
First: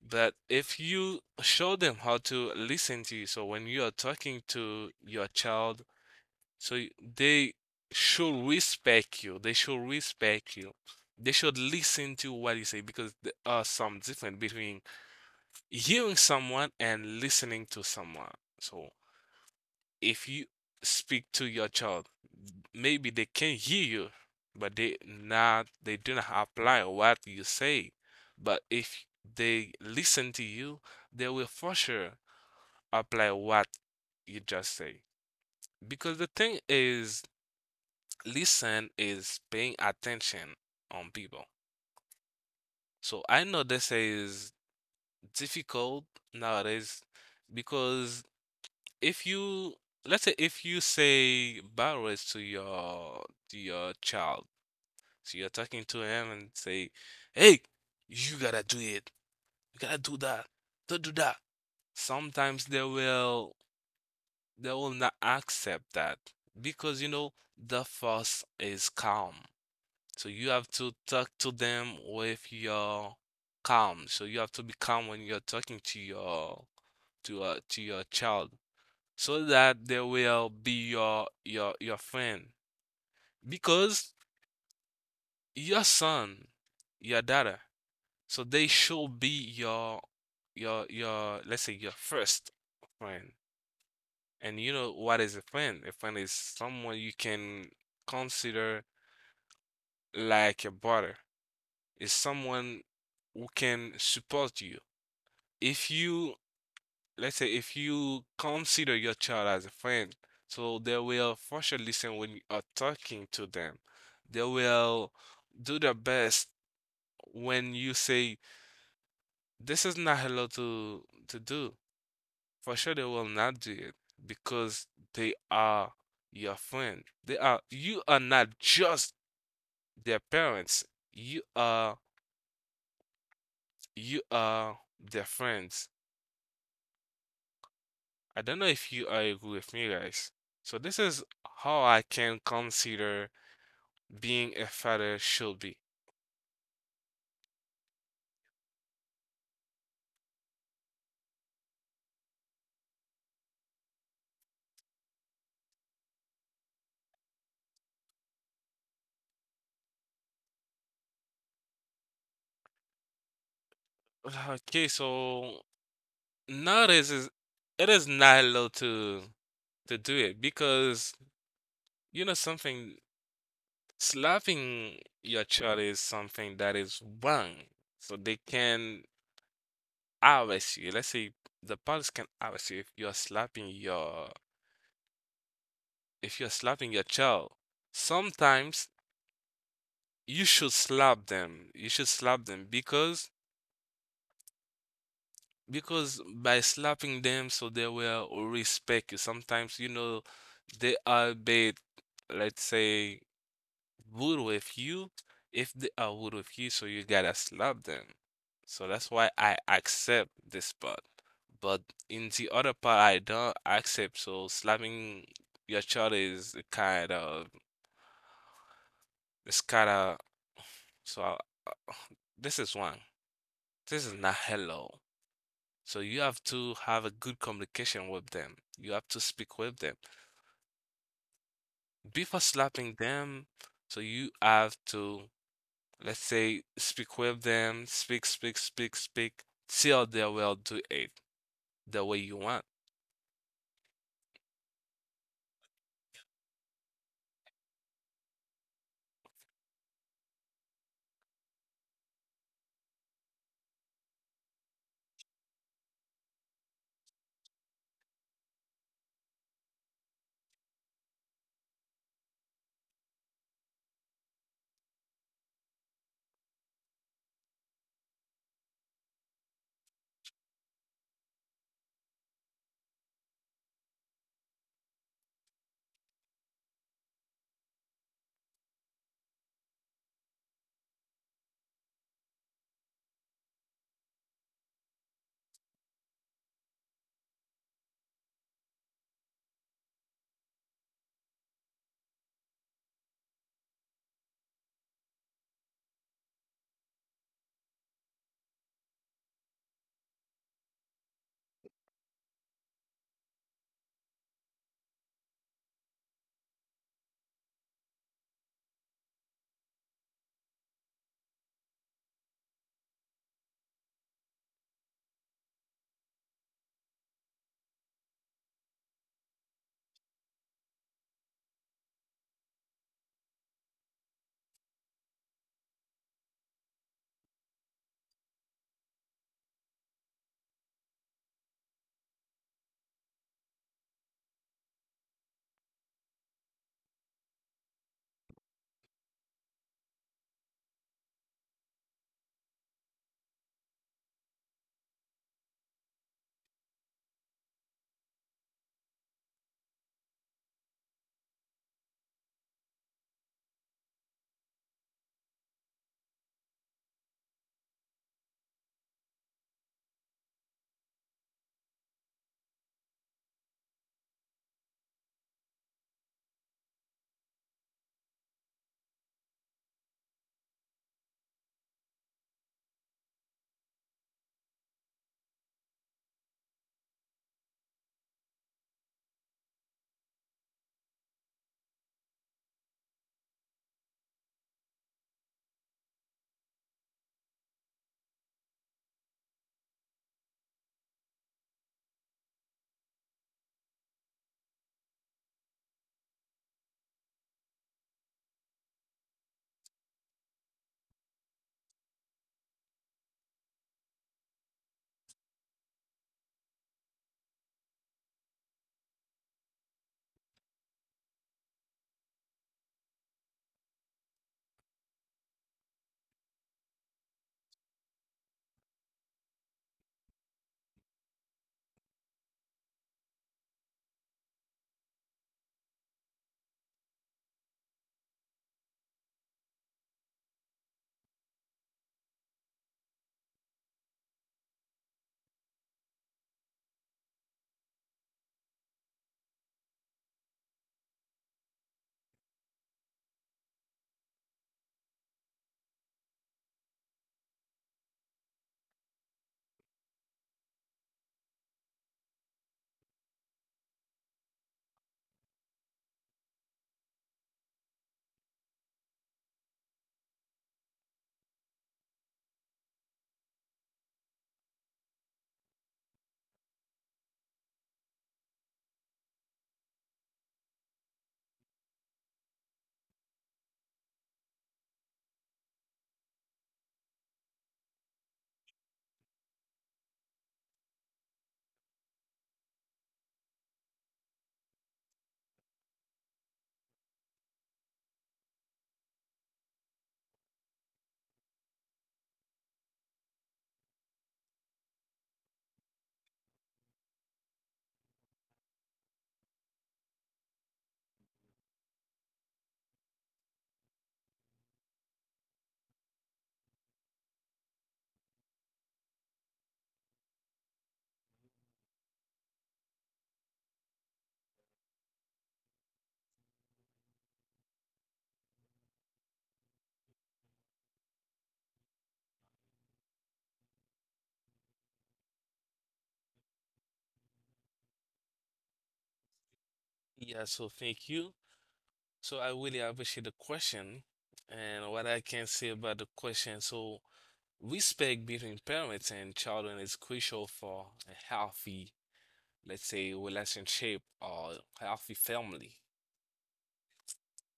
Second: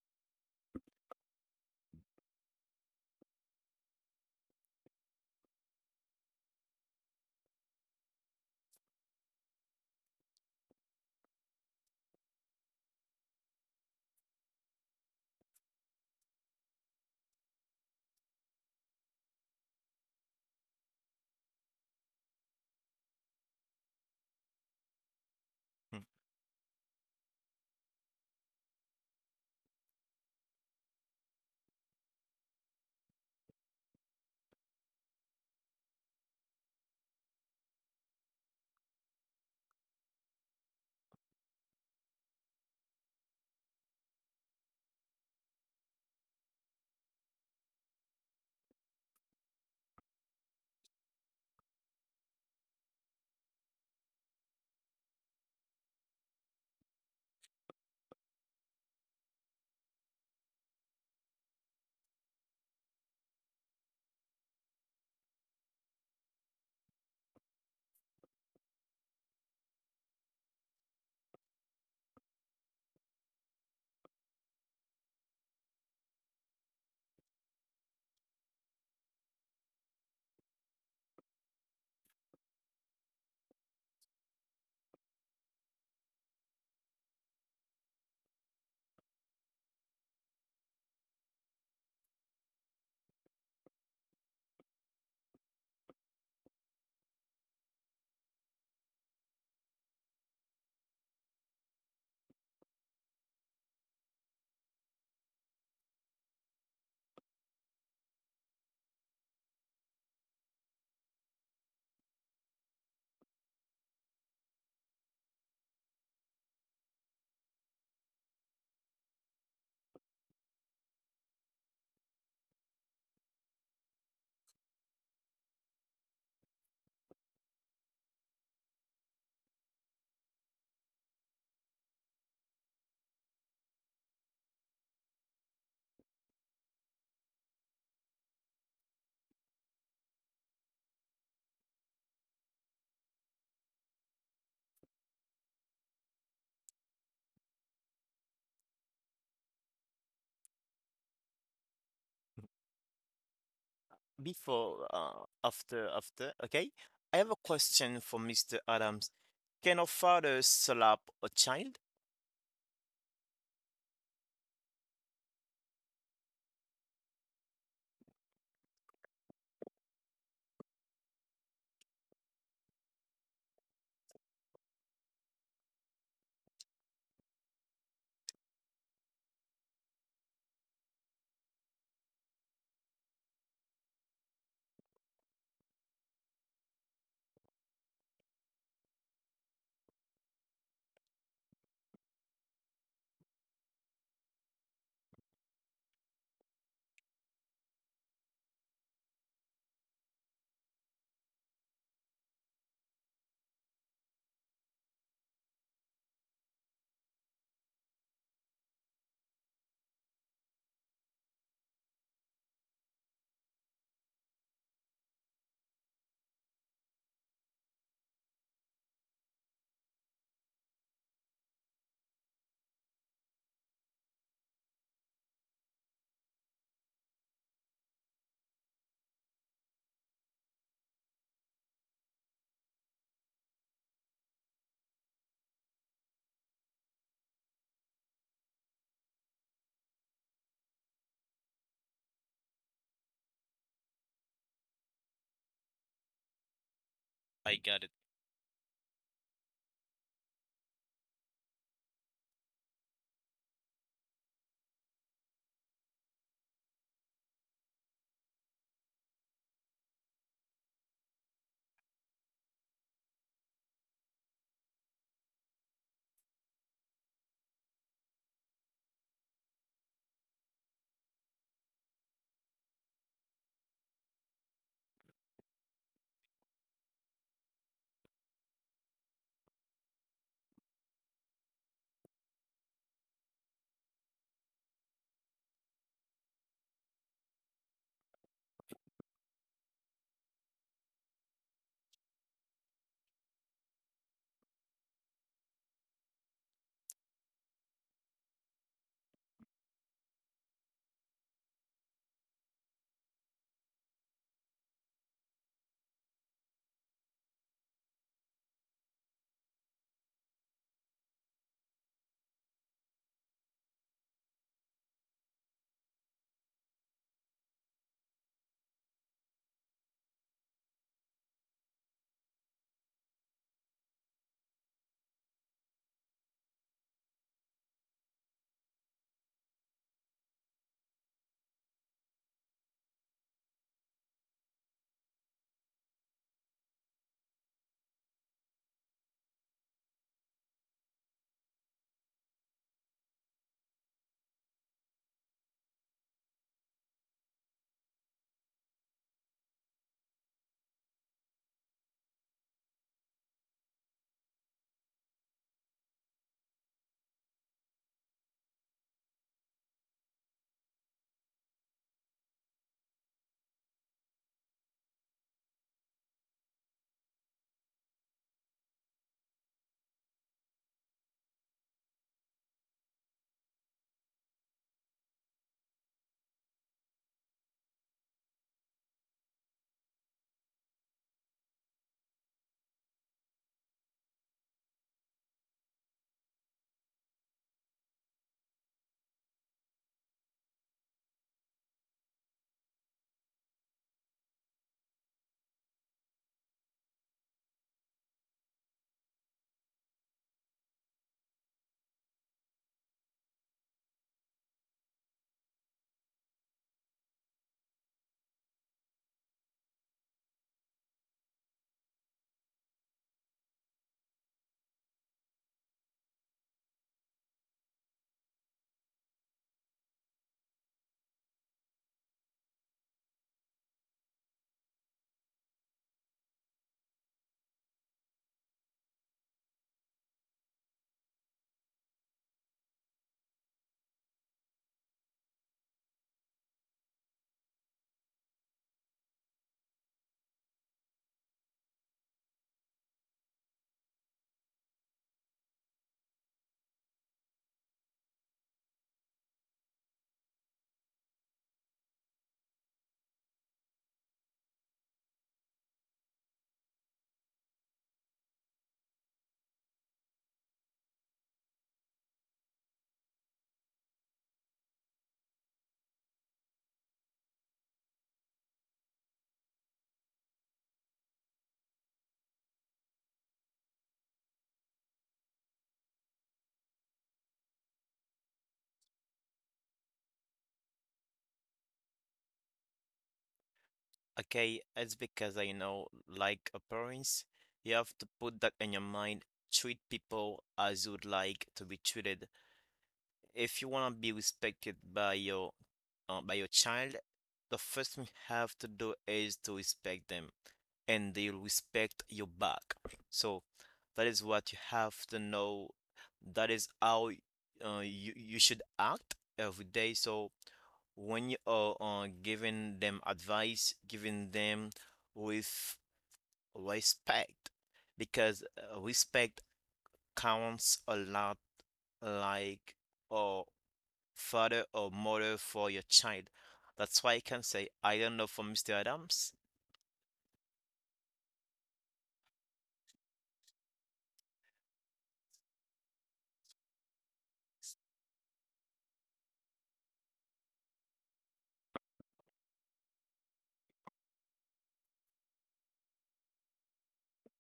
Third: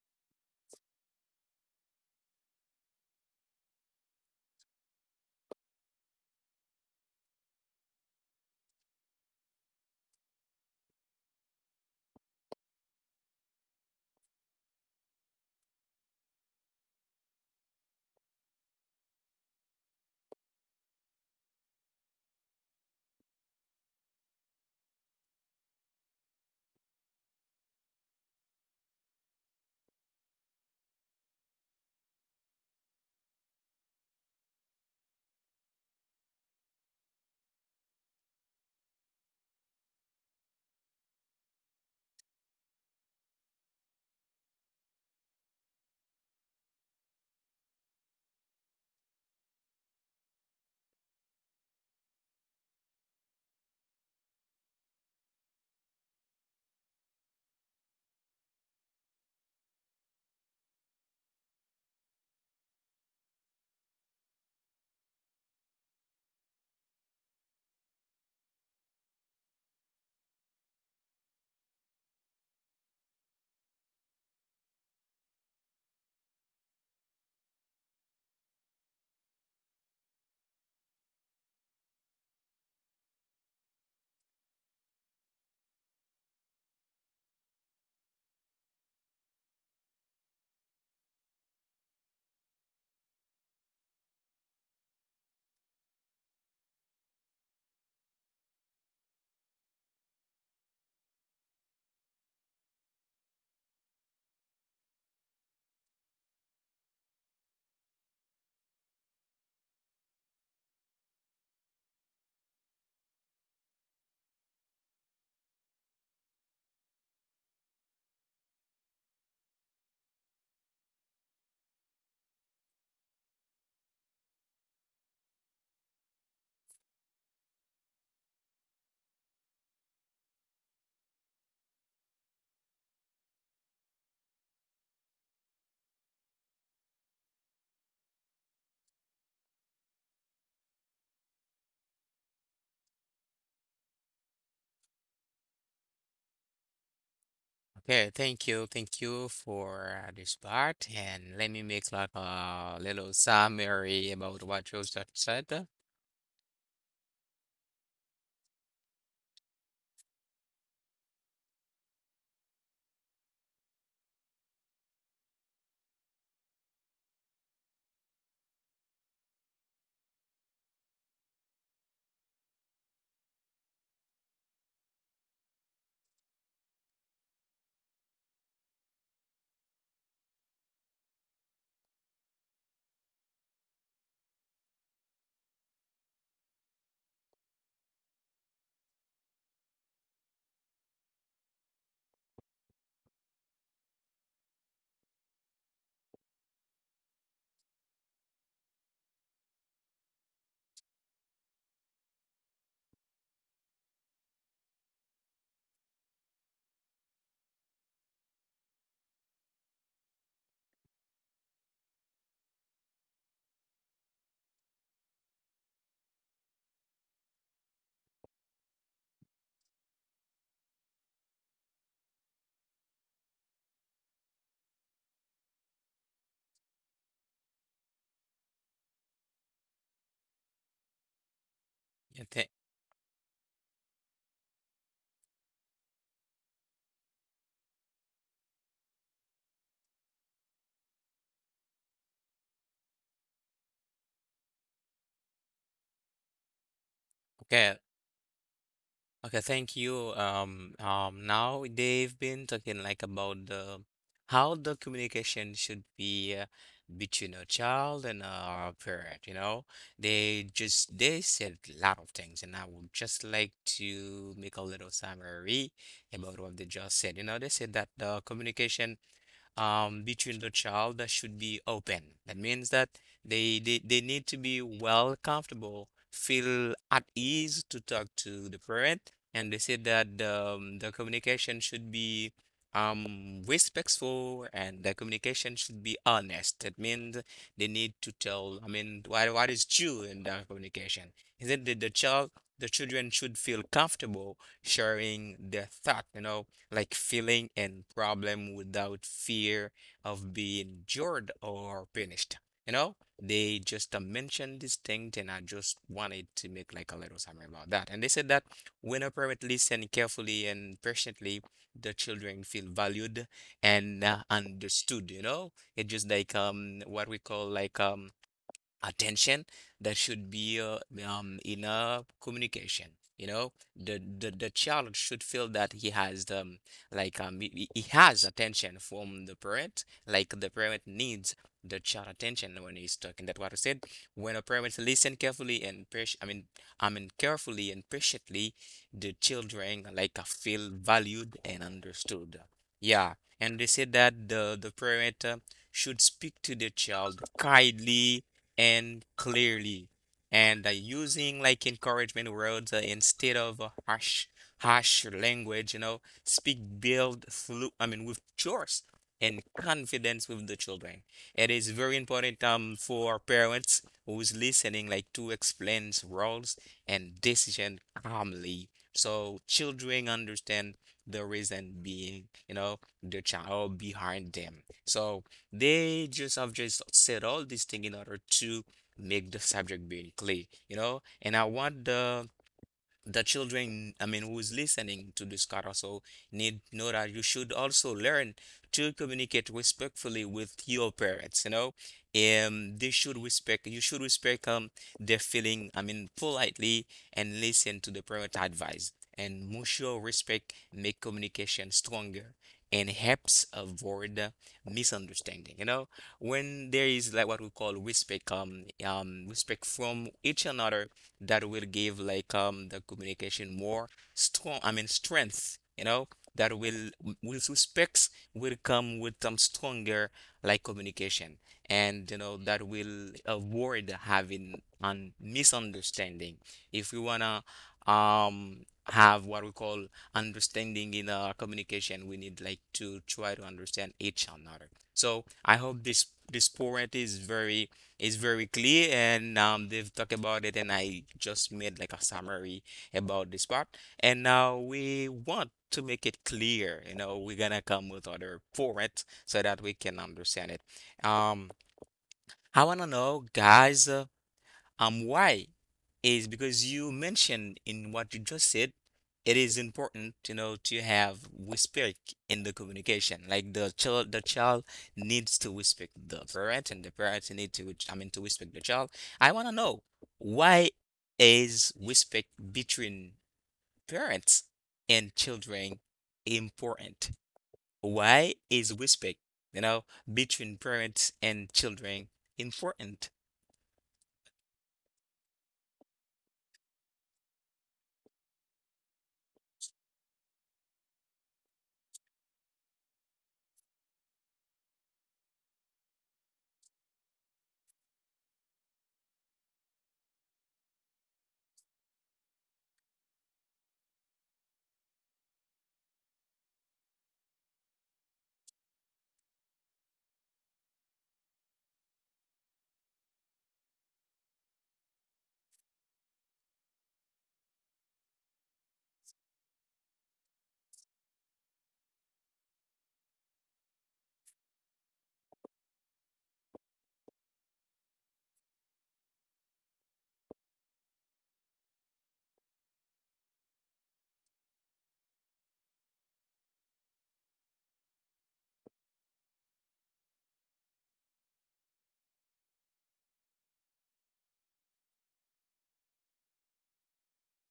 B: But if you show them how to listen to you, so when you are talking to your child, so they should respect you. They should respect you. They should listen to what you say because there are some difference between hearing someone and listening to someone. So, if you speak to your child, maybe they can hear you, but they
C: Hmm.
B: do not apply what you say. But if they listen to you, they will for sure apply what you just say. Because the thing is, listen is paying attention on people. So I know this is difficult nowadays because if you, let's say if you say bad words to your child, so you're talking to him and say, "Hey, you gotta do it. You gotta do that. Don't do that." Sometimes they will not accept that because you know the force is calm. So you have to talk to them with your calm. So you have to be calm when you're talking to your child so that they will be your friend, because your son, your daughter, so they should be your, let's say, your first friend. And you know what is a friend? A friend is someone you can consider like a brother, is someone who can support you. If you, let's say if you consider your child as a friend, so they will for sure listen when you are talking to them. They will do their best when you say this is not allowed to do. For sure they will not do it because they are your friend. They are You are not just their parents. You are you are their friends. I don't know if you are agree with me, guys. So this is how I can consider being a father should be.
A: Okay, thank you for, this part, and let me make like a little summary about what you
C: Before,
A: just said.
C: after, after, okay? I have a question for Mr. Adams. Can a father slap a child?
B: Okay, so nowadays is, it is not allowed to do it, because you know something, slapping your child is something that is wrong. So they can arrest you. Let's say the police can arrest you if you're slapping your child. Sometimes you should slap them. You should slap them because by slapping them, so they will respect you. Sometimes, you know, they are a bit, let's say, rude with you. If they are rude with you, so you gotta slap them. So that's why I accept this part. But in the other part, I don't accept. So slapping your child is kind of, it's kind of, so I, this is one. This is not hello. So you have to have a good communication with them. You have to speak with them.
A: Yeah,
B: Before slapping them, so you have to, let's say, speak with them, speak, speak, speak, speak, till they will do it the way you want.
C: I
A: okay,
C: got it.
A: okay, thank you. Now they've been talking, like, about the how the communication should be, between a child and a parent, you know. They said a lot of things, and I would just like to make a little summary about what they just said. You know, they said that the communication between the child that should be open. That means that they need to be well comfortable, feel at ease to talk to the parent, and they said that the communication should be respectful and the communication should be honest. That means they need to tell, I mean, what is true in their communication. Is it that the child, the children should feel comfortable sharing their thought, you know, like feeling and problem without fear of being judged or punished. You know, they just mentioned this thing, and I just wanted to make like a little summary about that. And they said that when a parent listen carefully and patiently, the children feel valued and understood. You know, it just like what we call like attention. There should be in communication, you know, the child should feel that he has the like he has attention from the parent like the parent needs the child attention when he's talking, that what I said, when a parent listen carefully and patient, I mean I mean carefully and patiently, the children like feel valued and understood, yeah. And they said that the parent should speak to the child kindly and clearly and using like encouragement words instead of harsh language, you know, speak build through I mean with choice and confidence with the children. It is very important for parents who's listening like to explain roles and decision calmly so children understand the reason being, you know, the child behind them. So they just have just said all these things in order to make the subject being clear, you know. And I want the children, I mean, who is listening to this car also need know that you should also learn to communicate respectfully with your parents, you know. They should respect, you should respect their feeling, I mean, politely and listen to the parent advice. And mutual respect make communication stronger and helps avoid misunderstanding. You know, when there is like what we call respect, respect from each another, that will give like the communication more strong, I mean strength, you know, that will, with respects will come with some stronger like communication, and you know that will avoid having an misunderstanding. If we wanna have what we call understanding in our communication, we need like to try to understand each another. So I hope this this point is very, it's very clear, and they've talked about it, and I just made like a summary about this part. And now we want to make it clear, you know, we're gonna come with other formats so that we can understand it. Um, I wanna know, guys. Why? Is because you mentioned in what you just said, it is important, you know, to have respect in the communication. Like the child needs to respect the parent, and the parent need to, I mean, to respect the child. I want to know why is respect between parents and children important? Why is respect, you know, between parents and children important?
C: Okay, it's because I know, like appearance. You have to put that in your mind. Treat people as you'd like to be treated. If you want to be respected by your child, the first thing you have to do is to respect them and they'll respect you back. So that is what you have to know. That is how you should act every day. So when you are giving them advice, giving them with respect, because respect counts a lot, like uh, father or mother for your child. That's why I can say, I don't know for Mr. Adams.
B: Yeah, so thank you. So I really appreciate the question and what I can say about the question. So respect between parents and children is crucial for a healthy, let's say, relationship or healthy family.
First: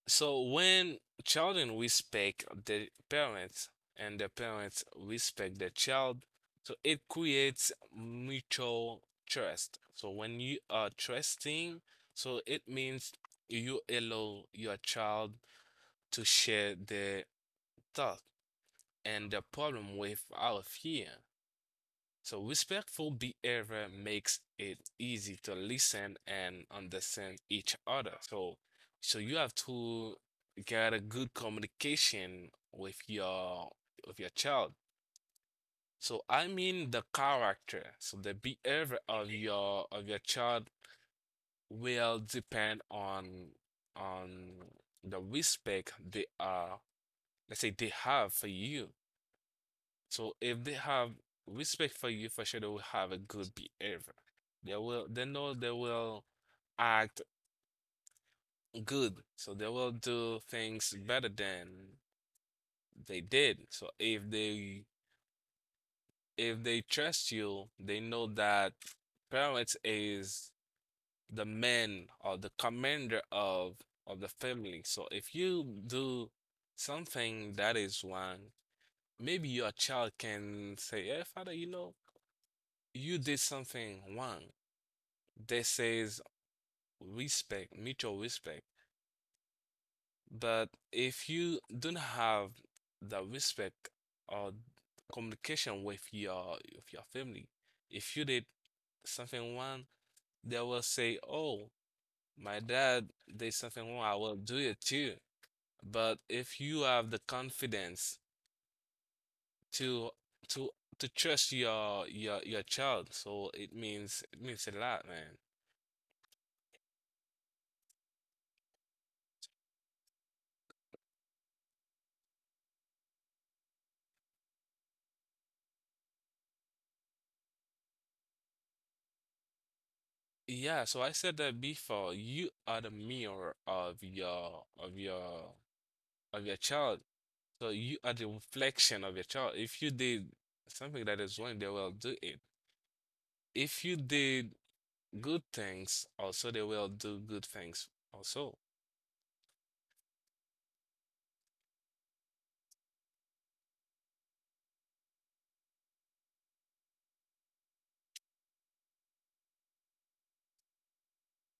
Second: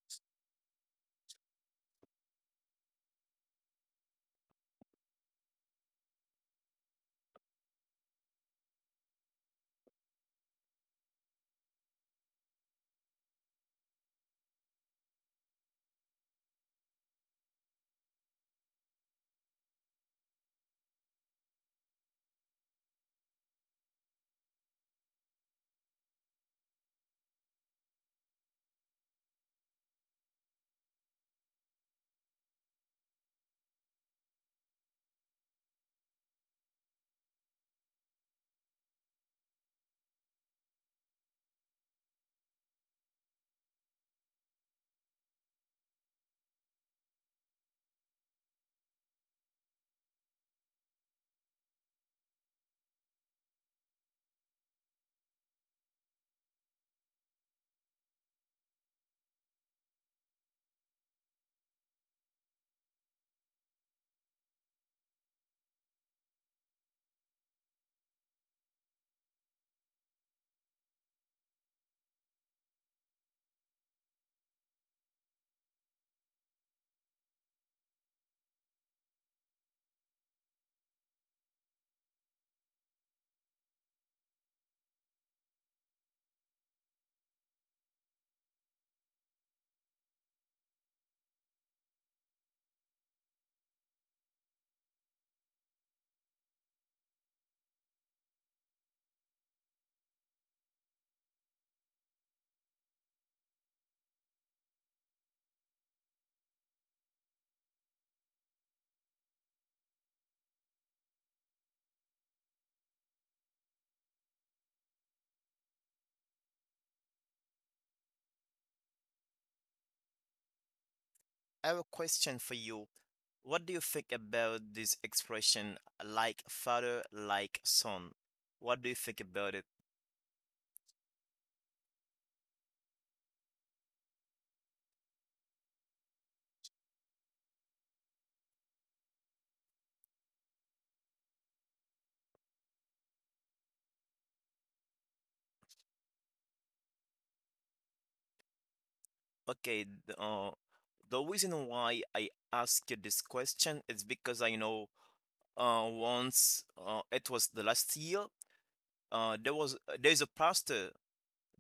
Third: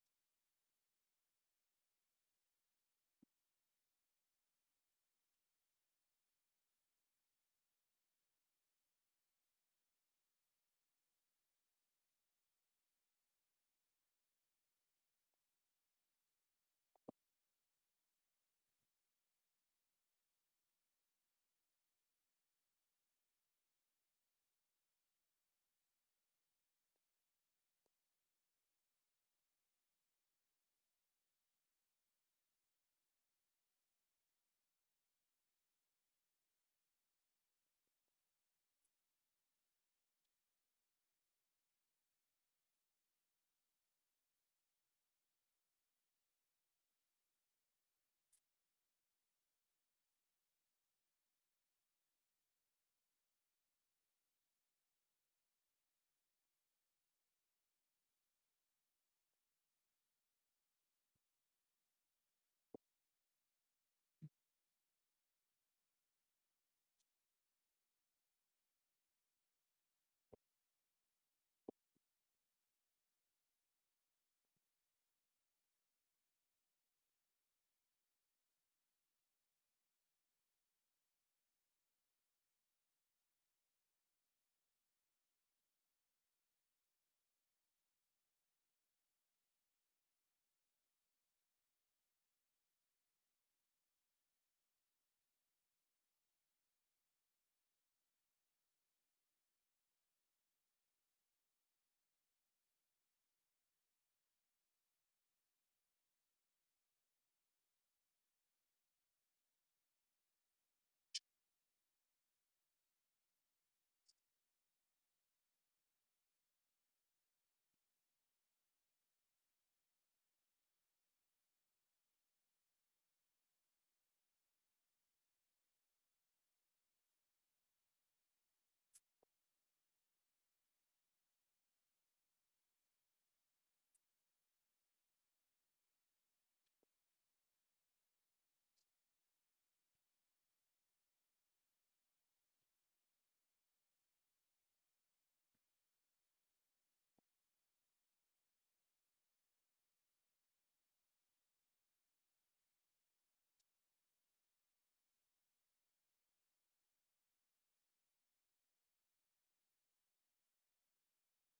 B: So when children respect their parents and the parents respect the child, so it creates mutual trust. So when you are trusting, so it means you allow your child to share their thought and the problem without fear. So respectful behavior makes it easy to listen and understand each other. So you have to get a good communication with your child. So I mean the character. So the behavior of your child will depend on on the respect they are, let's say they have for you. So if they have respect for you, for sure they will have a good behavior. They know they will act good, so they will do things better than they did. So if they trust you, they know that parents is the man or the commander of the family. So if you do something that is wrong, maybe your child can say, "Hey, father, you know, you did something wrong." They says respect, mutual respect. But if you don't have the respect or communication with your family, if you did something wrong, they will say, "Oh, my dad did something wrong. I will do it too." But if you have the confidence to to to trust your child, so it means, it means a lot, man.
C: I have a question for you. What do you think about this expression, like father, like son? What do you think about it?
B: Yeah, so I said that before. You are the mirror of your child. So you are the reflection of your child. If you did something that is wrong, they will do it. If you did good things, also they will do good things also.
C: Okay, the reason why I ask you this question is because I know once, it was the last year, there's a pastor.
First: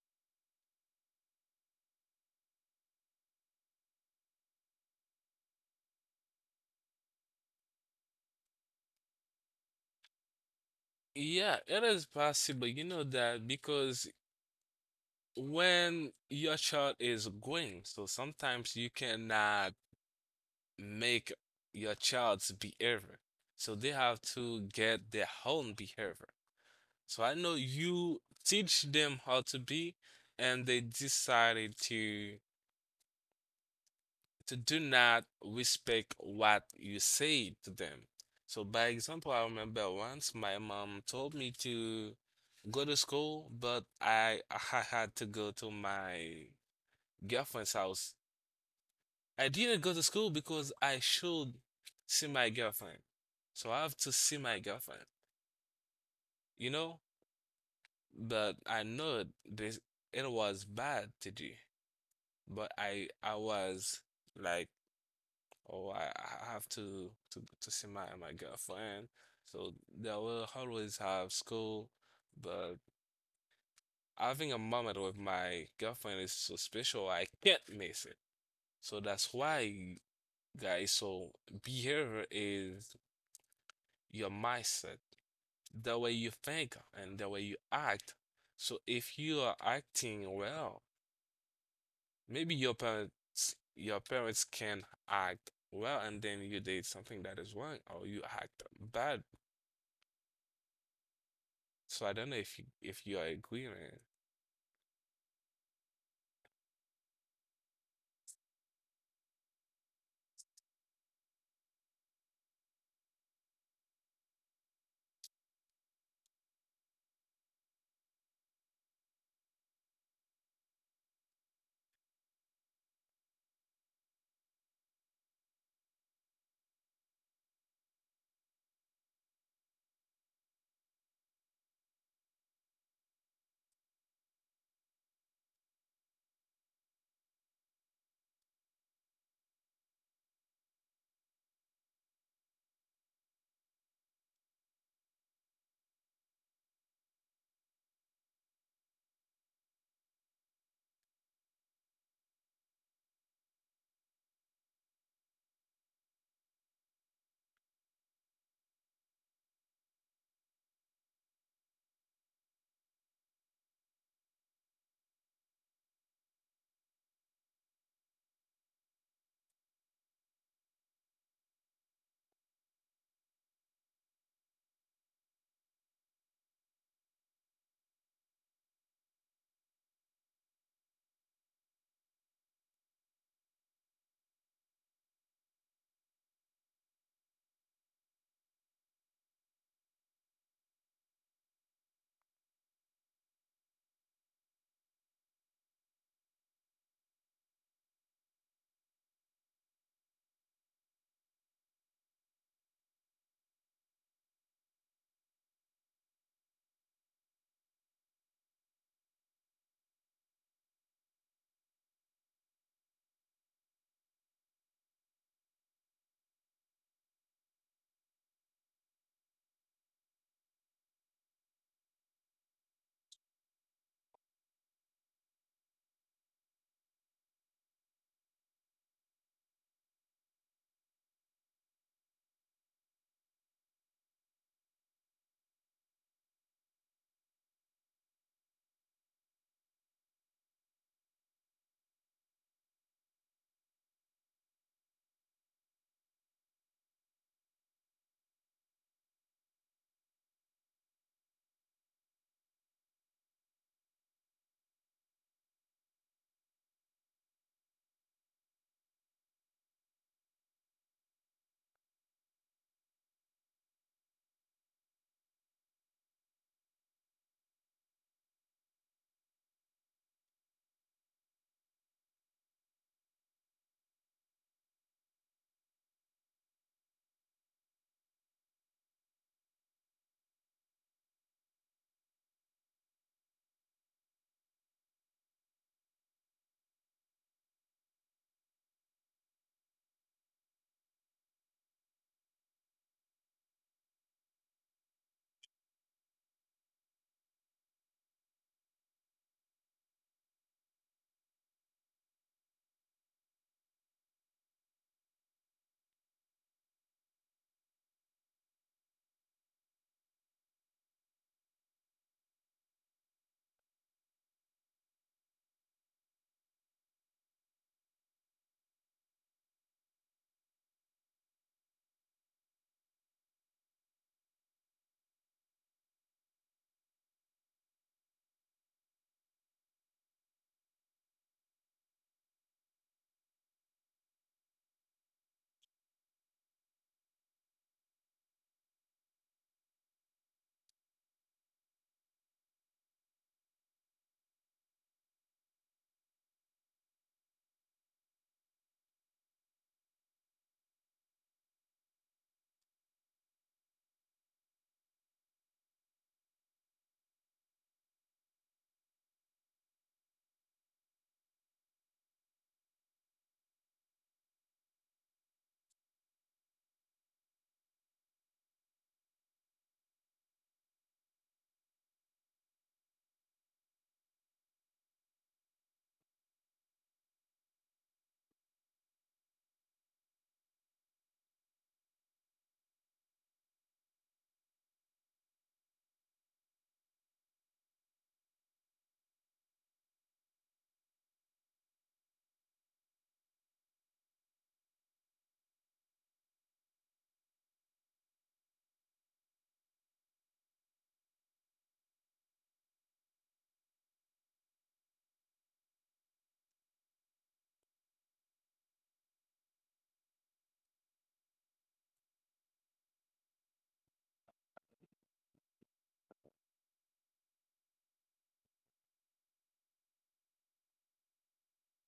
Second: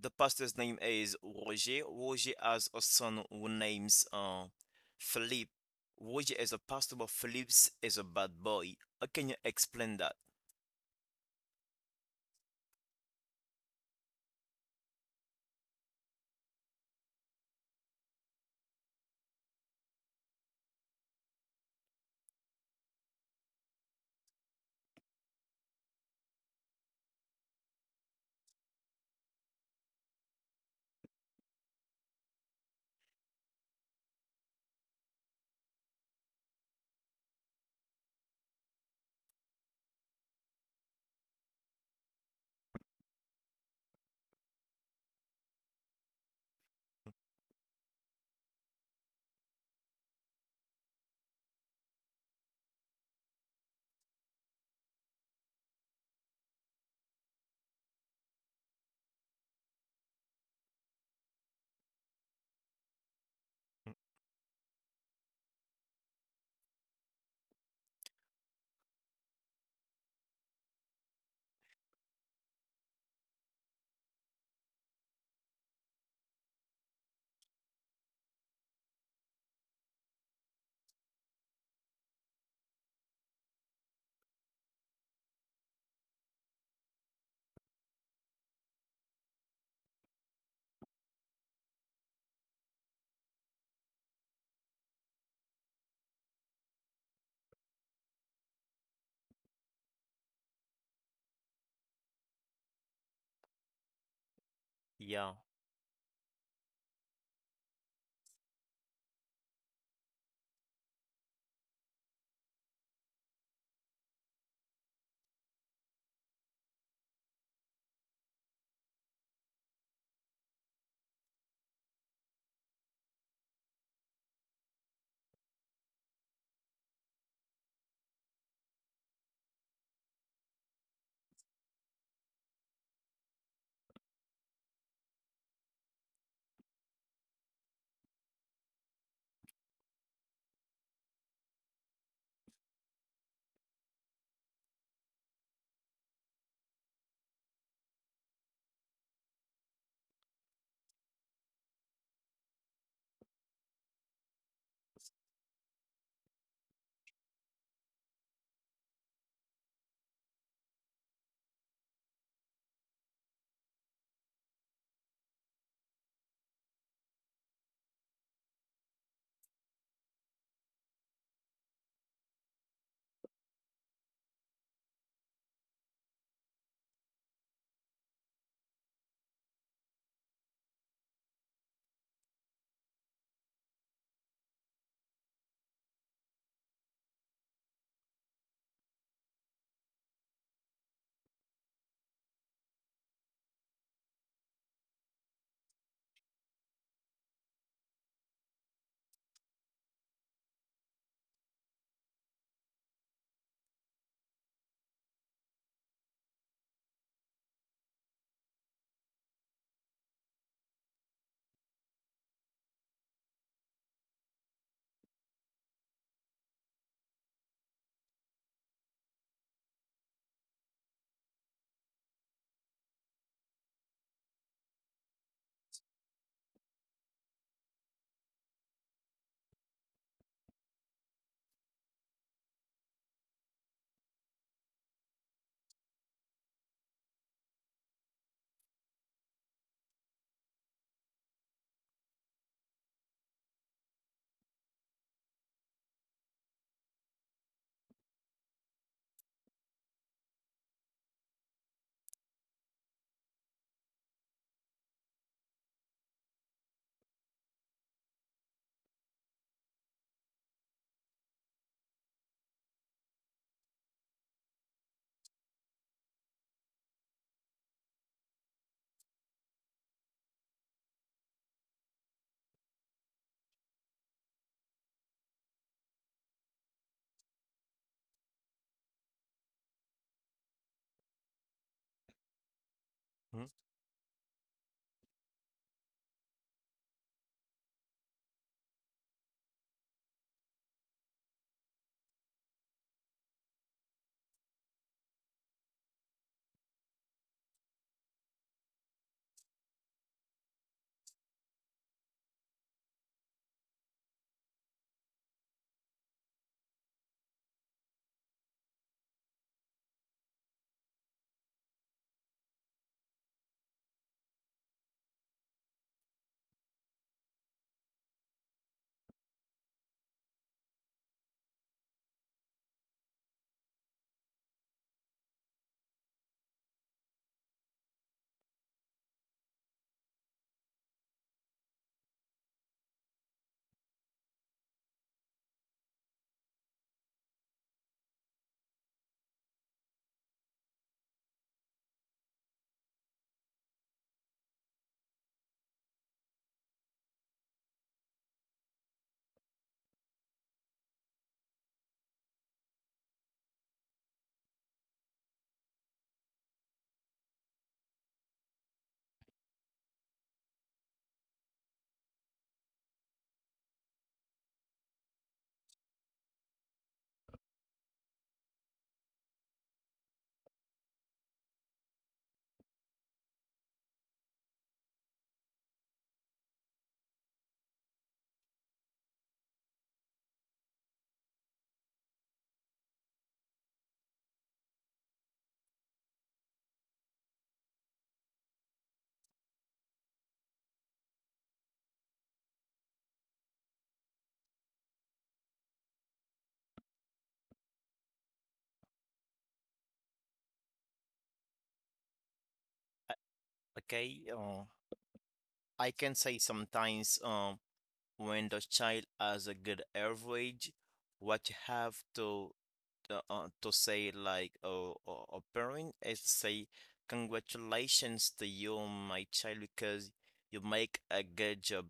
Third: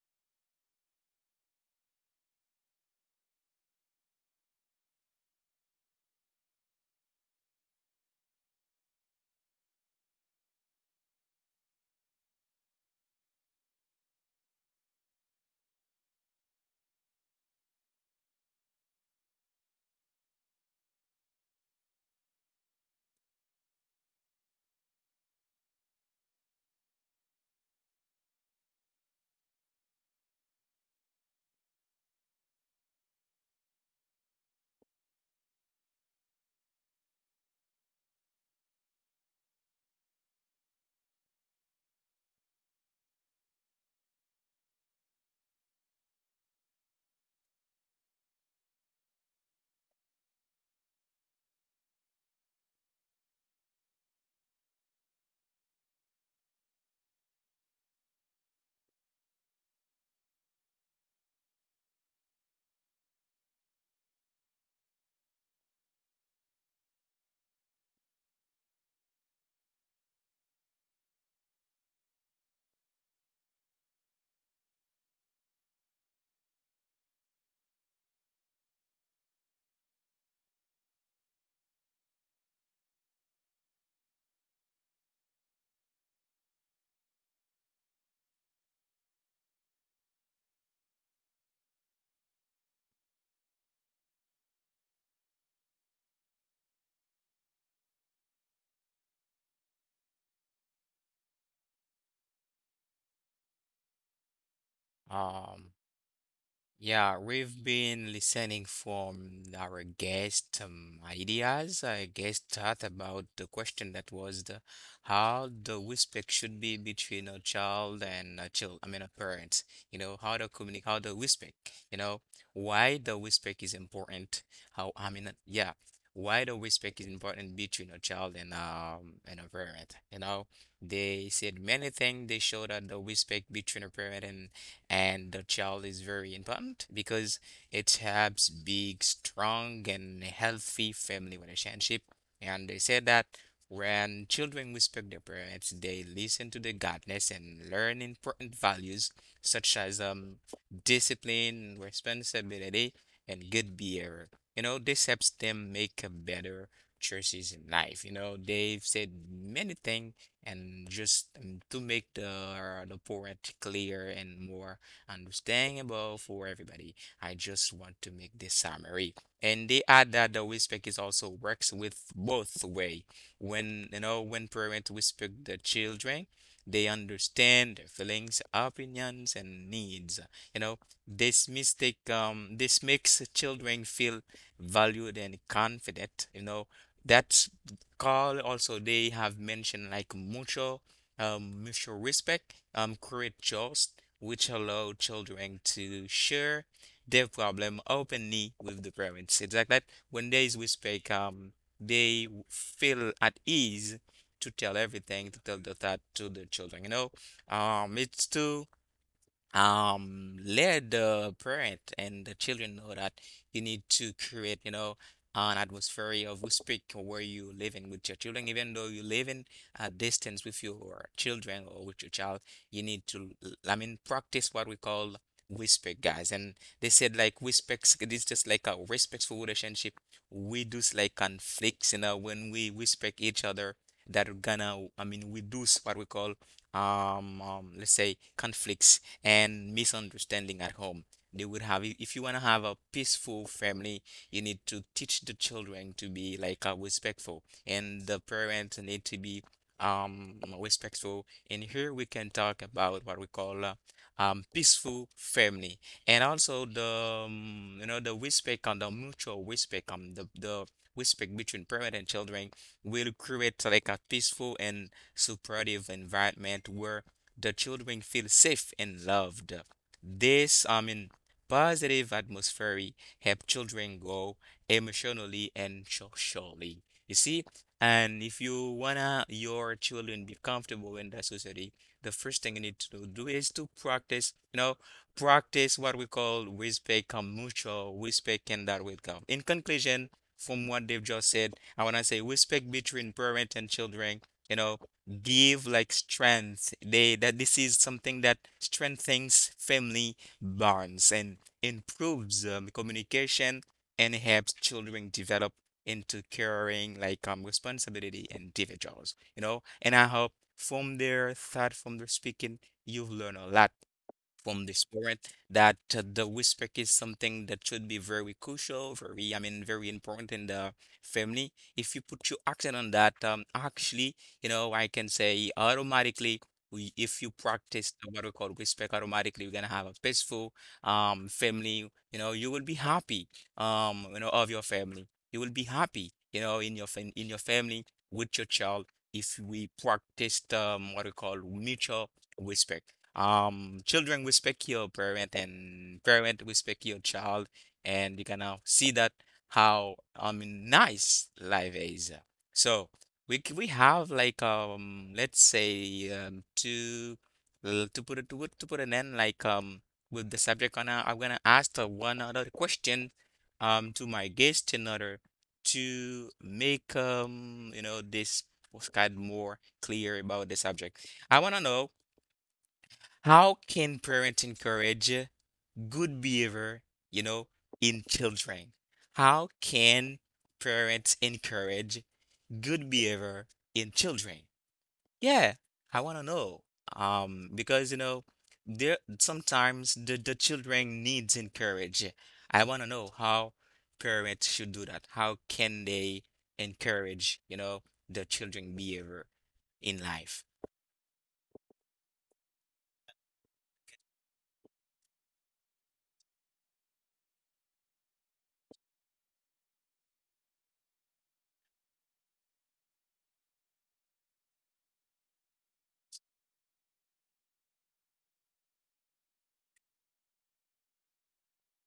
C: The pastor's name is Roger. Roger has a son who names Philippe. Roger is a pastor, but Philippe is a bad boy. How can you explain that?
B: Yeah, it is possible. You know that because when your child is growing, so sometimes you cannot make your child's behavior. So they have to get their own behavior. So I know you teach them how to be, and they decided to do not respect what you say to them. So by example, I remember once my mom told me to go to school, but I had to go to my girlfriend's house. I didn't go to school because I should see my girlfriend. So I have to see my girlfriend, you know? But I know this, it was bad to do. But I was like, oh, I have to see my girlfriend. So they will always have school, but having a moment with my girlfriend is so special. I can't miss it. So that's why, guys. So behavior is your mindset, the way you think and the way you act. So if you are acting well. Maybe your parents can act well and then you did something that is wrong or you act bad. So I don't know if you are agreeing.
C: Yeah.
A: Um, Yeah, we've been listening from our guest ideas. I guess thought about the question that was the how the respect should be between a child and a child, I mean a parent. You know how the communicate, how the respect. You know why the respect is important. How I mean, yeah, why the respect is important between a child and a parent. You know, they said many things. They showed that the respect between a parent and the child is very important because it helps big strong and healthy family relationship, and they said that when children respect their parents, they listen to the guidance and learn important values such as discipline, responsibility, and good behavior. You know, this helps them make a better choices in life. You know, they've said many things, and just to make the parent clear and more understandable for everybody. I just want to make this summary. And they add that the whisper is also works with both way. When you know when parents whisper the children, they understand their feelings, opinions, and needs. You know, this mistake this makes children feel valued and confident. You know, that's call, also they have mentioned like mutual mutual respect create trust which allow children to share their problem openly with the parents. It's like that when there is respect, they w- feel at ease to tell everything, to tell the thought to the children. You know, it's to let the parent and the children know that you need to create, you know, an atmosphere of respect where you living with your children, even though you live in a distance with your children or with your child. You need to l- I mean practice what we call respect, guys. And they said like respects, it is just like a respectful relationship. We do like conflicts, you know, when we respect each other, that are gonna I mean we do what we call let's say conflicts and misunderstanding at home. They would have, if you want to have a peaceful family, you need to teach the children to be like respectful, and the parents need to be respectful. And here we can talk about what we call peaceful family, and also the you know, the respect and the mutual respect, the respect between parent and children will create like a peaceful and supportive environment where the children feel safe and loved. This, I mean, positive atmosphere help children grow emotionally and socially. You see, and if you wanna your children be comfortable in that society, the first thing you need to do
C: Hmm?
A: is to practice, you know, practice what we call respect and mutual respect, and that will come. In conclusion, from what they've just said, I wanna say respect between parent and children, you know, give like strength. They that this is something that strengthens family bonds and improves communication and helps children develop into caring like responsibility individuals, you know. And I hope from their thought, from their speaking, you've learned a lot from the spirit that the whisper is something that should be very crucial, very, I mean, very important in the family. If you put your action on that, actually, you know, I can say automatically, we, if you practice what we call whisper, automatically, you're gonna have a peaceful family. You know, you will be happy, you know, of your family. You will be happy, you know, in your fam in your family with your child. If we practiced what we call mutual respect. Children respect your parent and parent respect your child, and you can now see that how I mean nice life is. So we c- we have like um, let's say to l- to put it to put an end like with the subject on I'm gonna ask the one other question to my guest in order to make um, you know, this was kind more clear about the subject. I want to know how can parents encourage good behavior, you know, in children? How can parents encourage good behavior in children? Yeah, I want to know. Because you know, there sometimes the children needs encourage. I want to know how parents should do that. How can they encourage, you know, the children behavior in life?
C: I- Okay. I can say sometimes, when the child has a good average, what you have to, to say like a parent is say congratulations to you my child because you make a good job,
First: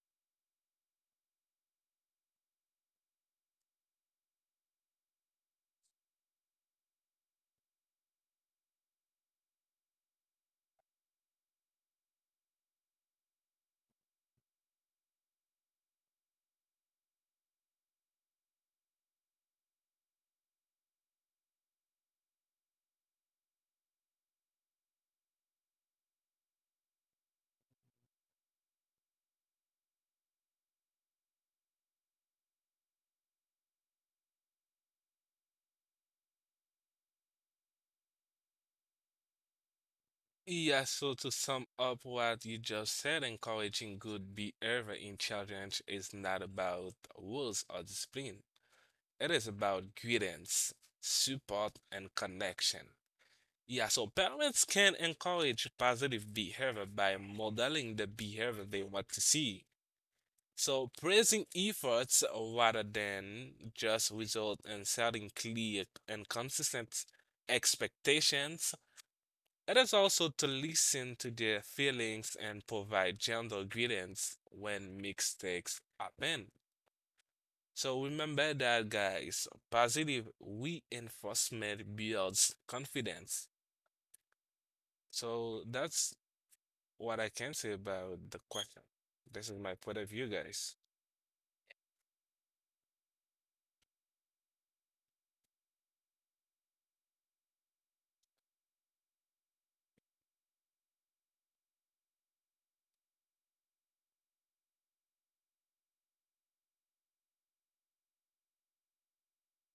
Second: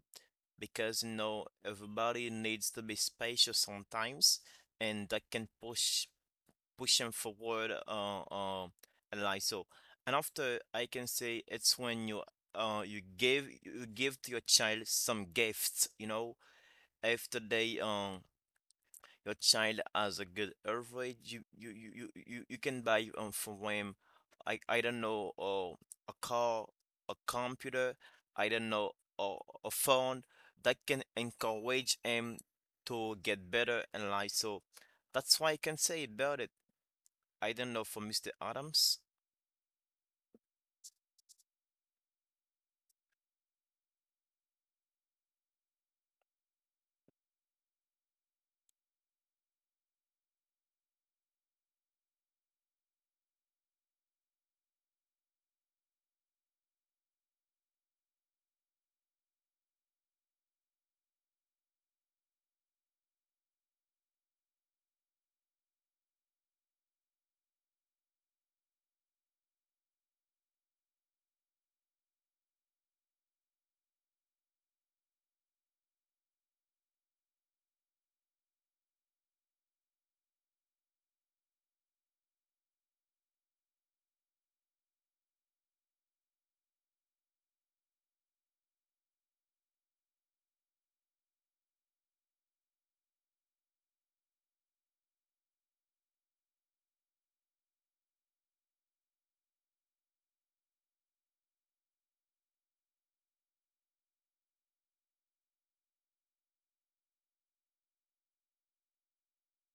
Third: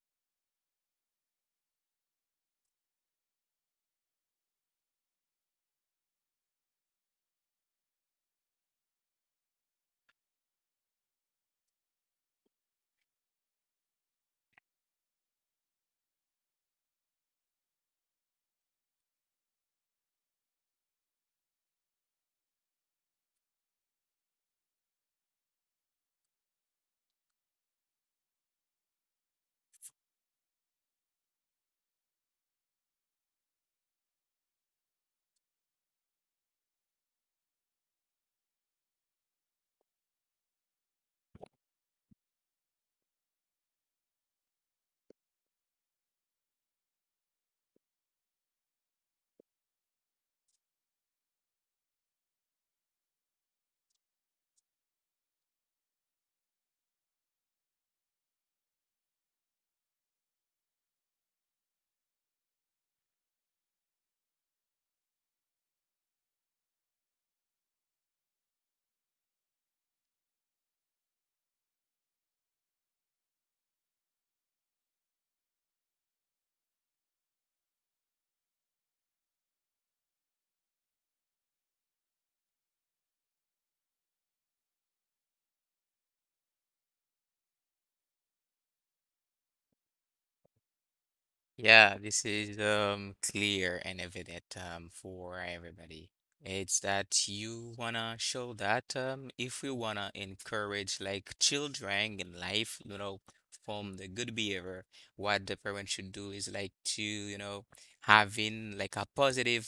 C: because you know everybody needs to be special sometimes, and that can push them forward and like. So, and after, I can say it's when you you give to your child some gifts, you know, after they your child has a good health rate, you can buy from him, I don't know, a car, a computer, I don't know, a, a phone that can encourage him to get better in life. So that's why I can say about it. I don't know for Mr. Adams.
B: Yeah, so to sum up what you just said, encouraging good behavior in children is not about rules or discipline. It is about guidance, support, and connection. Yeah, so parents can encourage positive behavior by modeling the behavior they want to see. So praising efforts rather than just result and setting clear and consistent expectations. It is also to listen to their feelings and provide gentle guidance when mistakes happen. So remember that, guys, positive reinforcement builds confidence. So that's what I can say about the question. This is my point of view, guys.
A: Yeah, this is clear and evident for everybody. It's that you wanna show that if we wanna encourage like children in life, you know, from the good behavior, what the parent should do is like to, you know, having like a positive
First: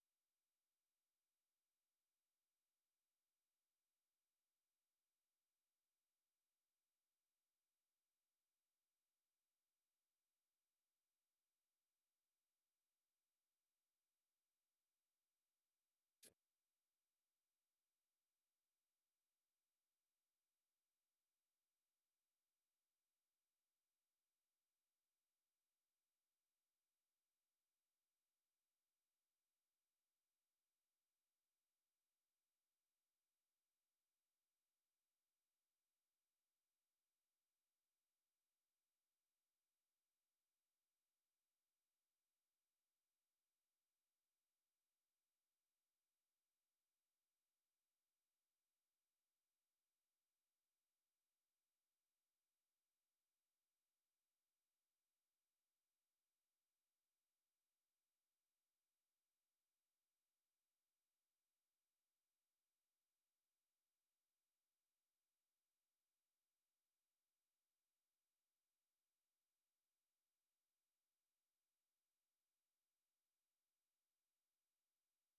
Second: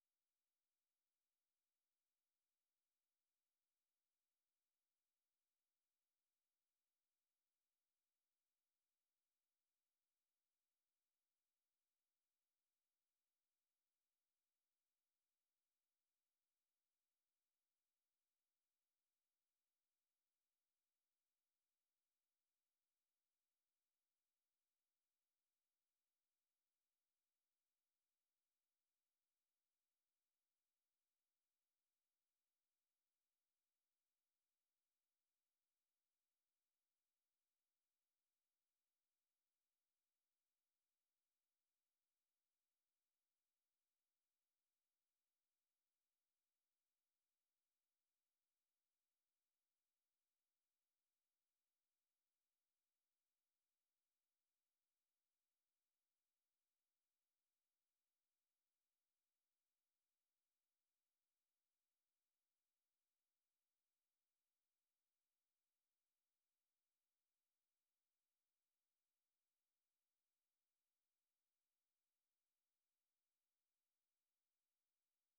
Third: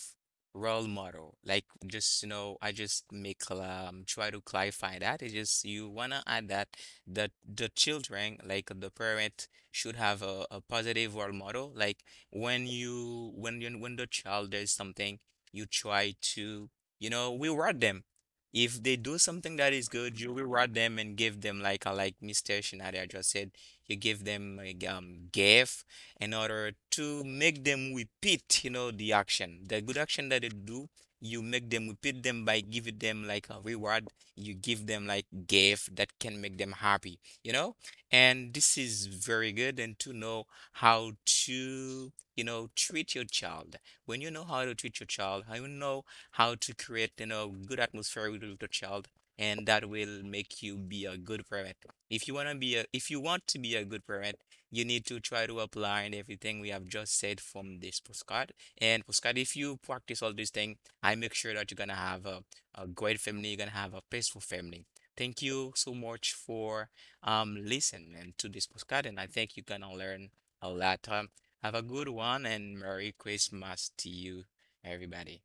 A: role model. Like just, you know, I just make try to clarify that. It's just you wanna add that the children, like the parent should have a positive role model. Like when you when you when the child does something, you try to, you know, reward them. If they do something that is good, you reward them and give them like Mr. Shinaria just said, you give them like gift in order to make them repeat, you know, the action. The good action that they do, you make them repeat them by giving them like a reward. You give them like gift that can make them happy, you know? And this is very good, and to know how to, you know, treat your child. When you know how to treat your child, how you know how to create, you know, good atmosphere with your child, and that will make you be a good parent. If you wanna be a, if you want to be a good parent, you need to try to apply and everything we have just said from this postcard. And postcard, if you practice all these things, I make sure that you're gonna have a great family, you're gonna have a peaceful family. Thank you so much for listen and to this podcast, and I think you're gonna learn a lot. Have a good one, and Merry Christmas to you, everybody.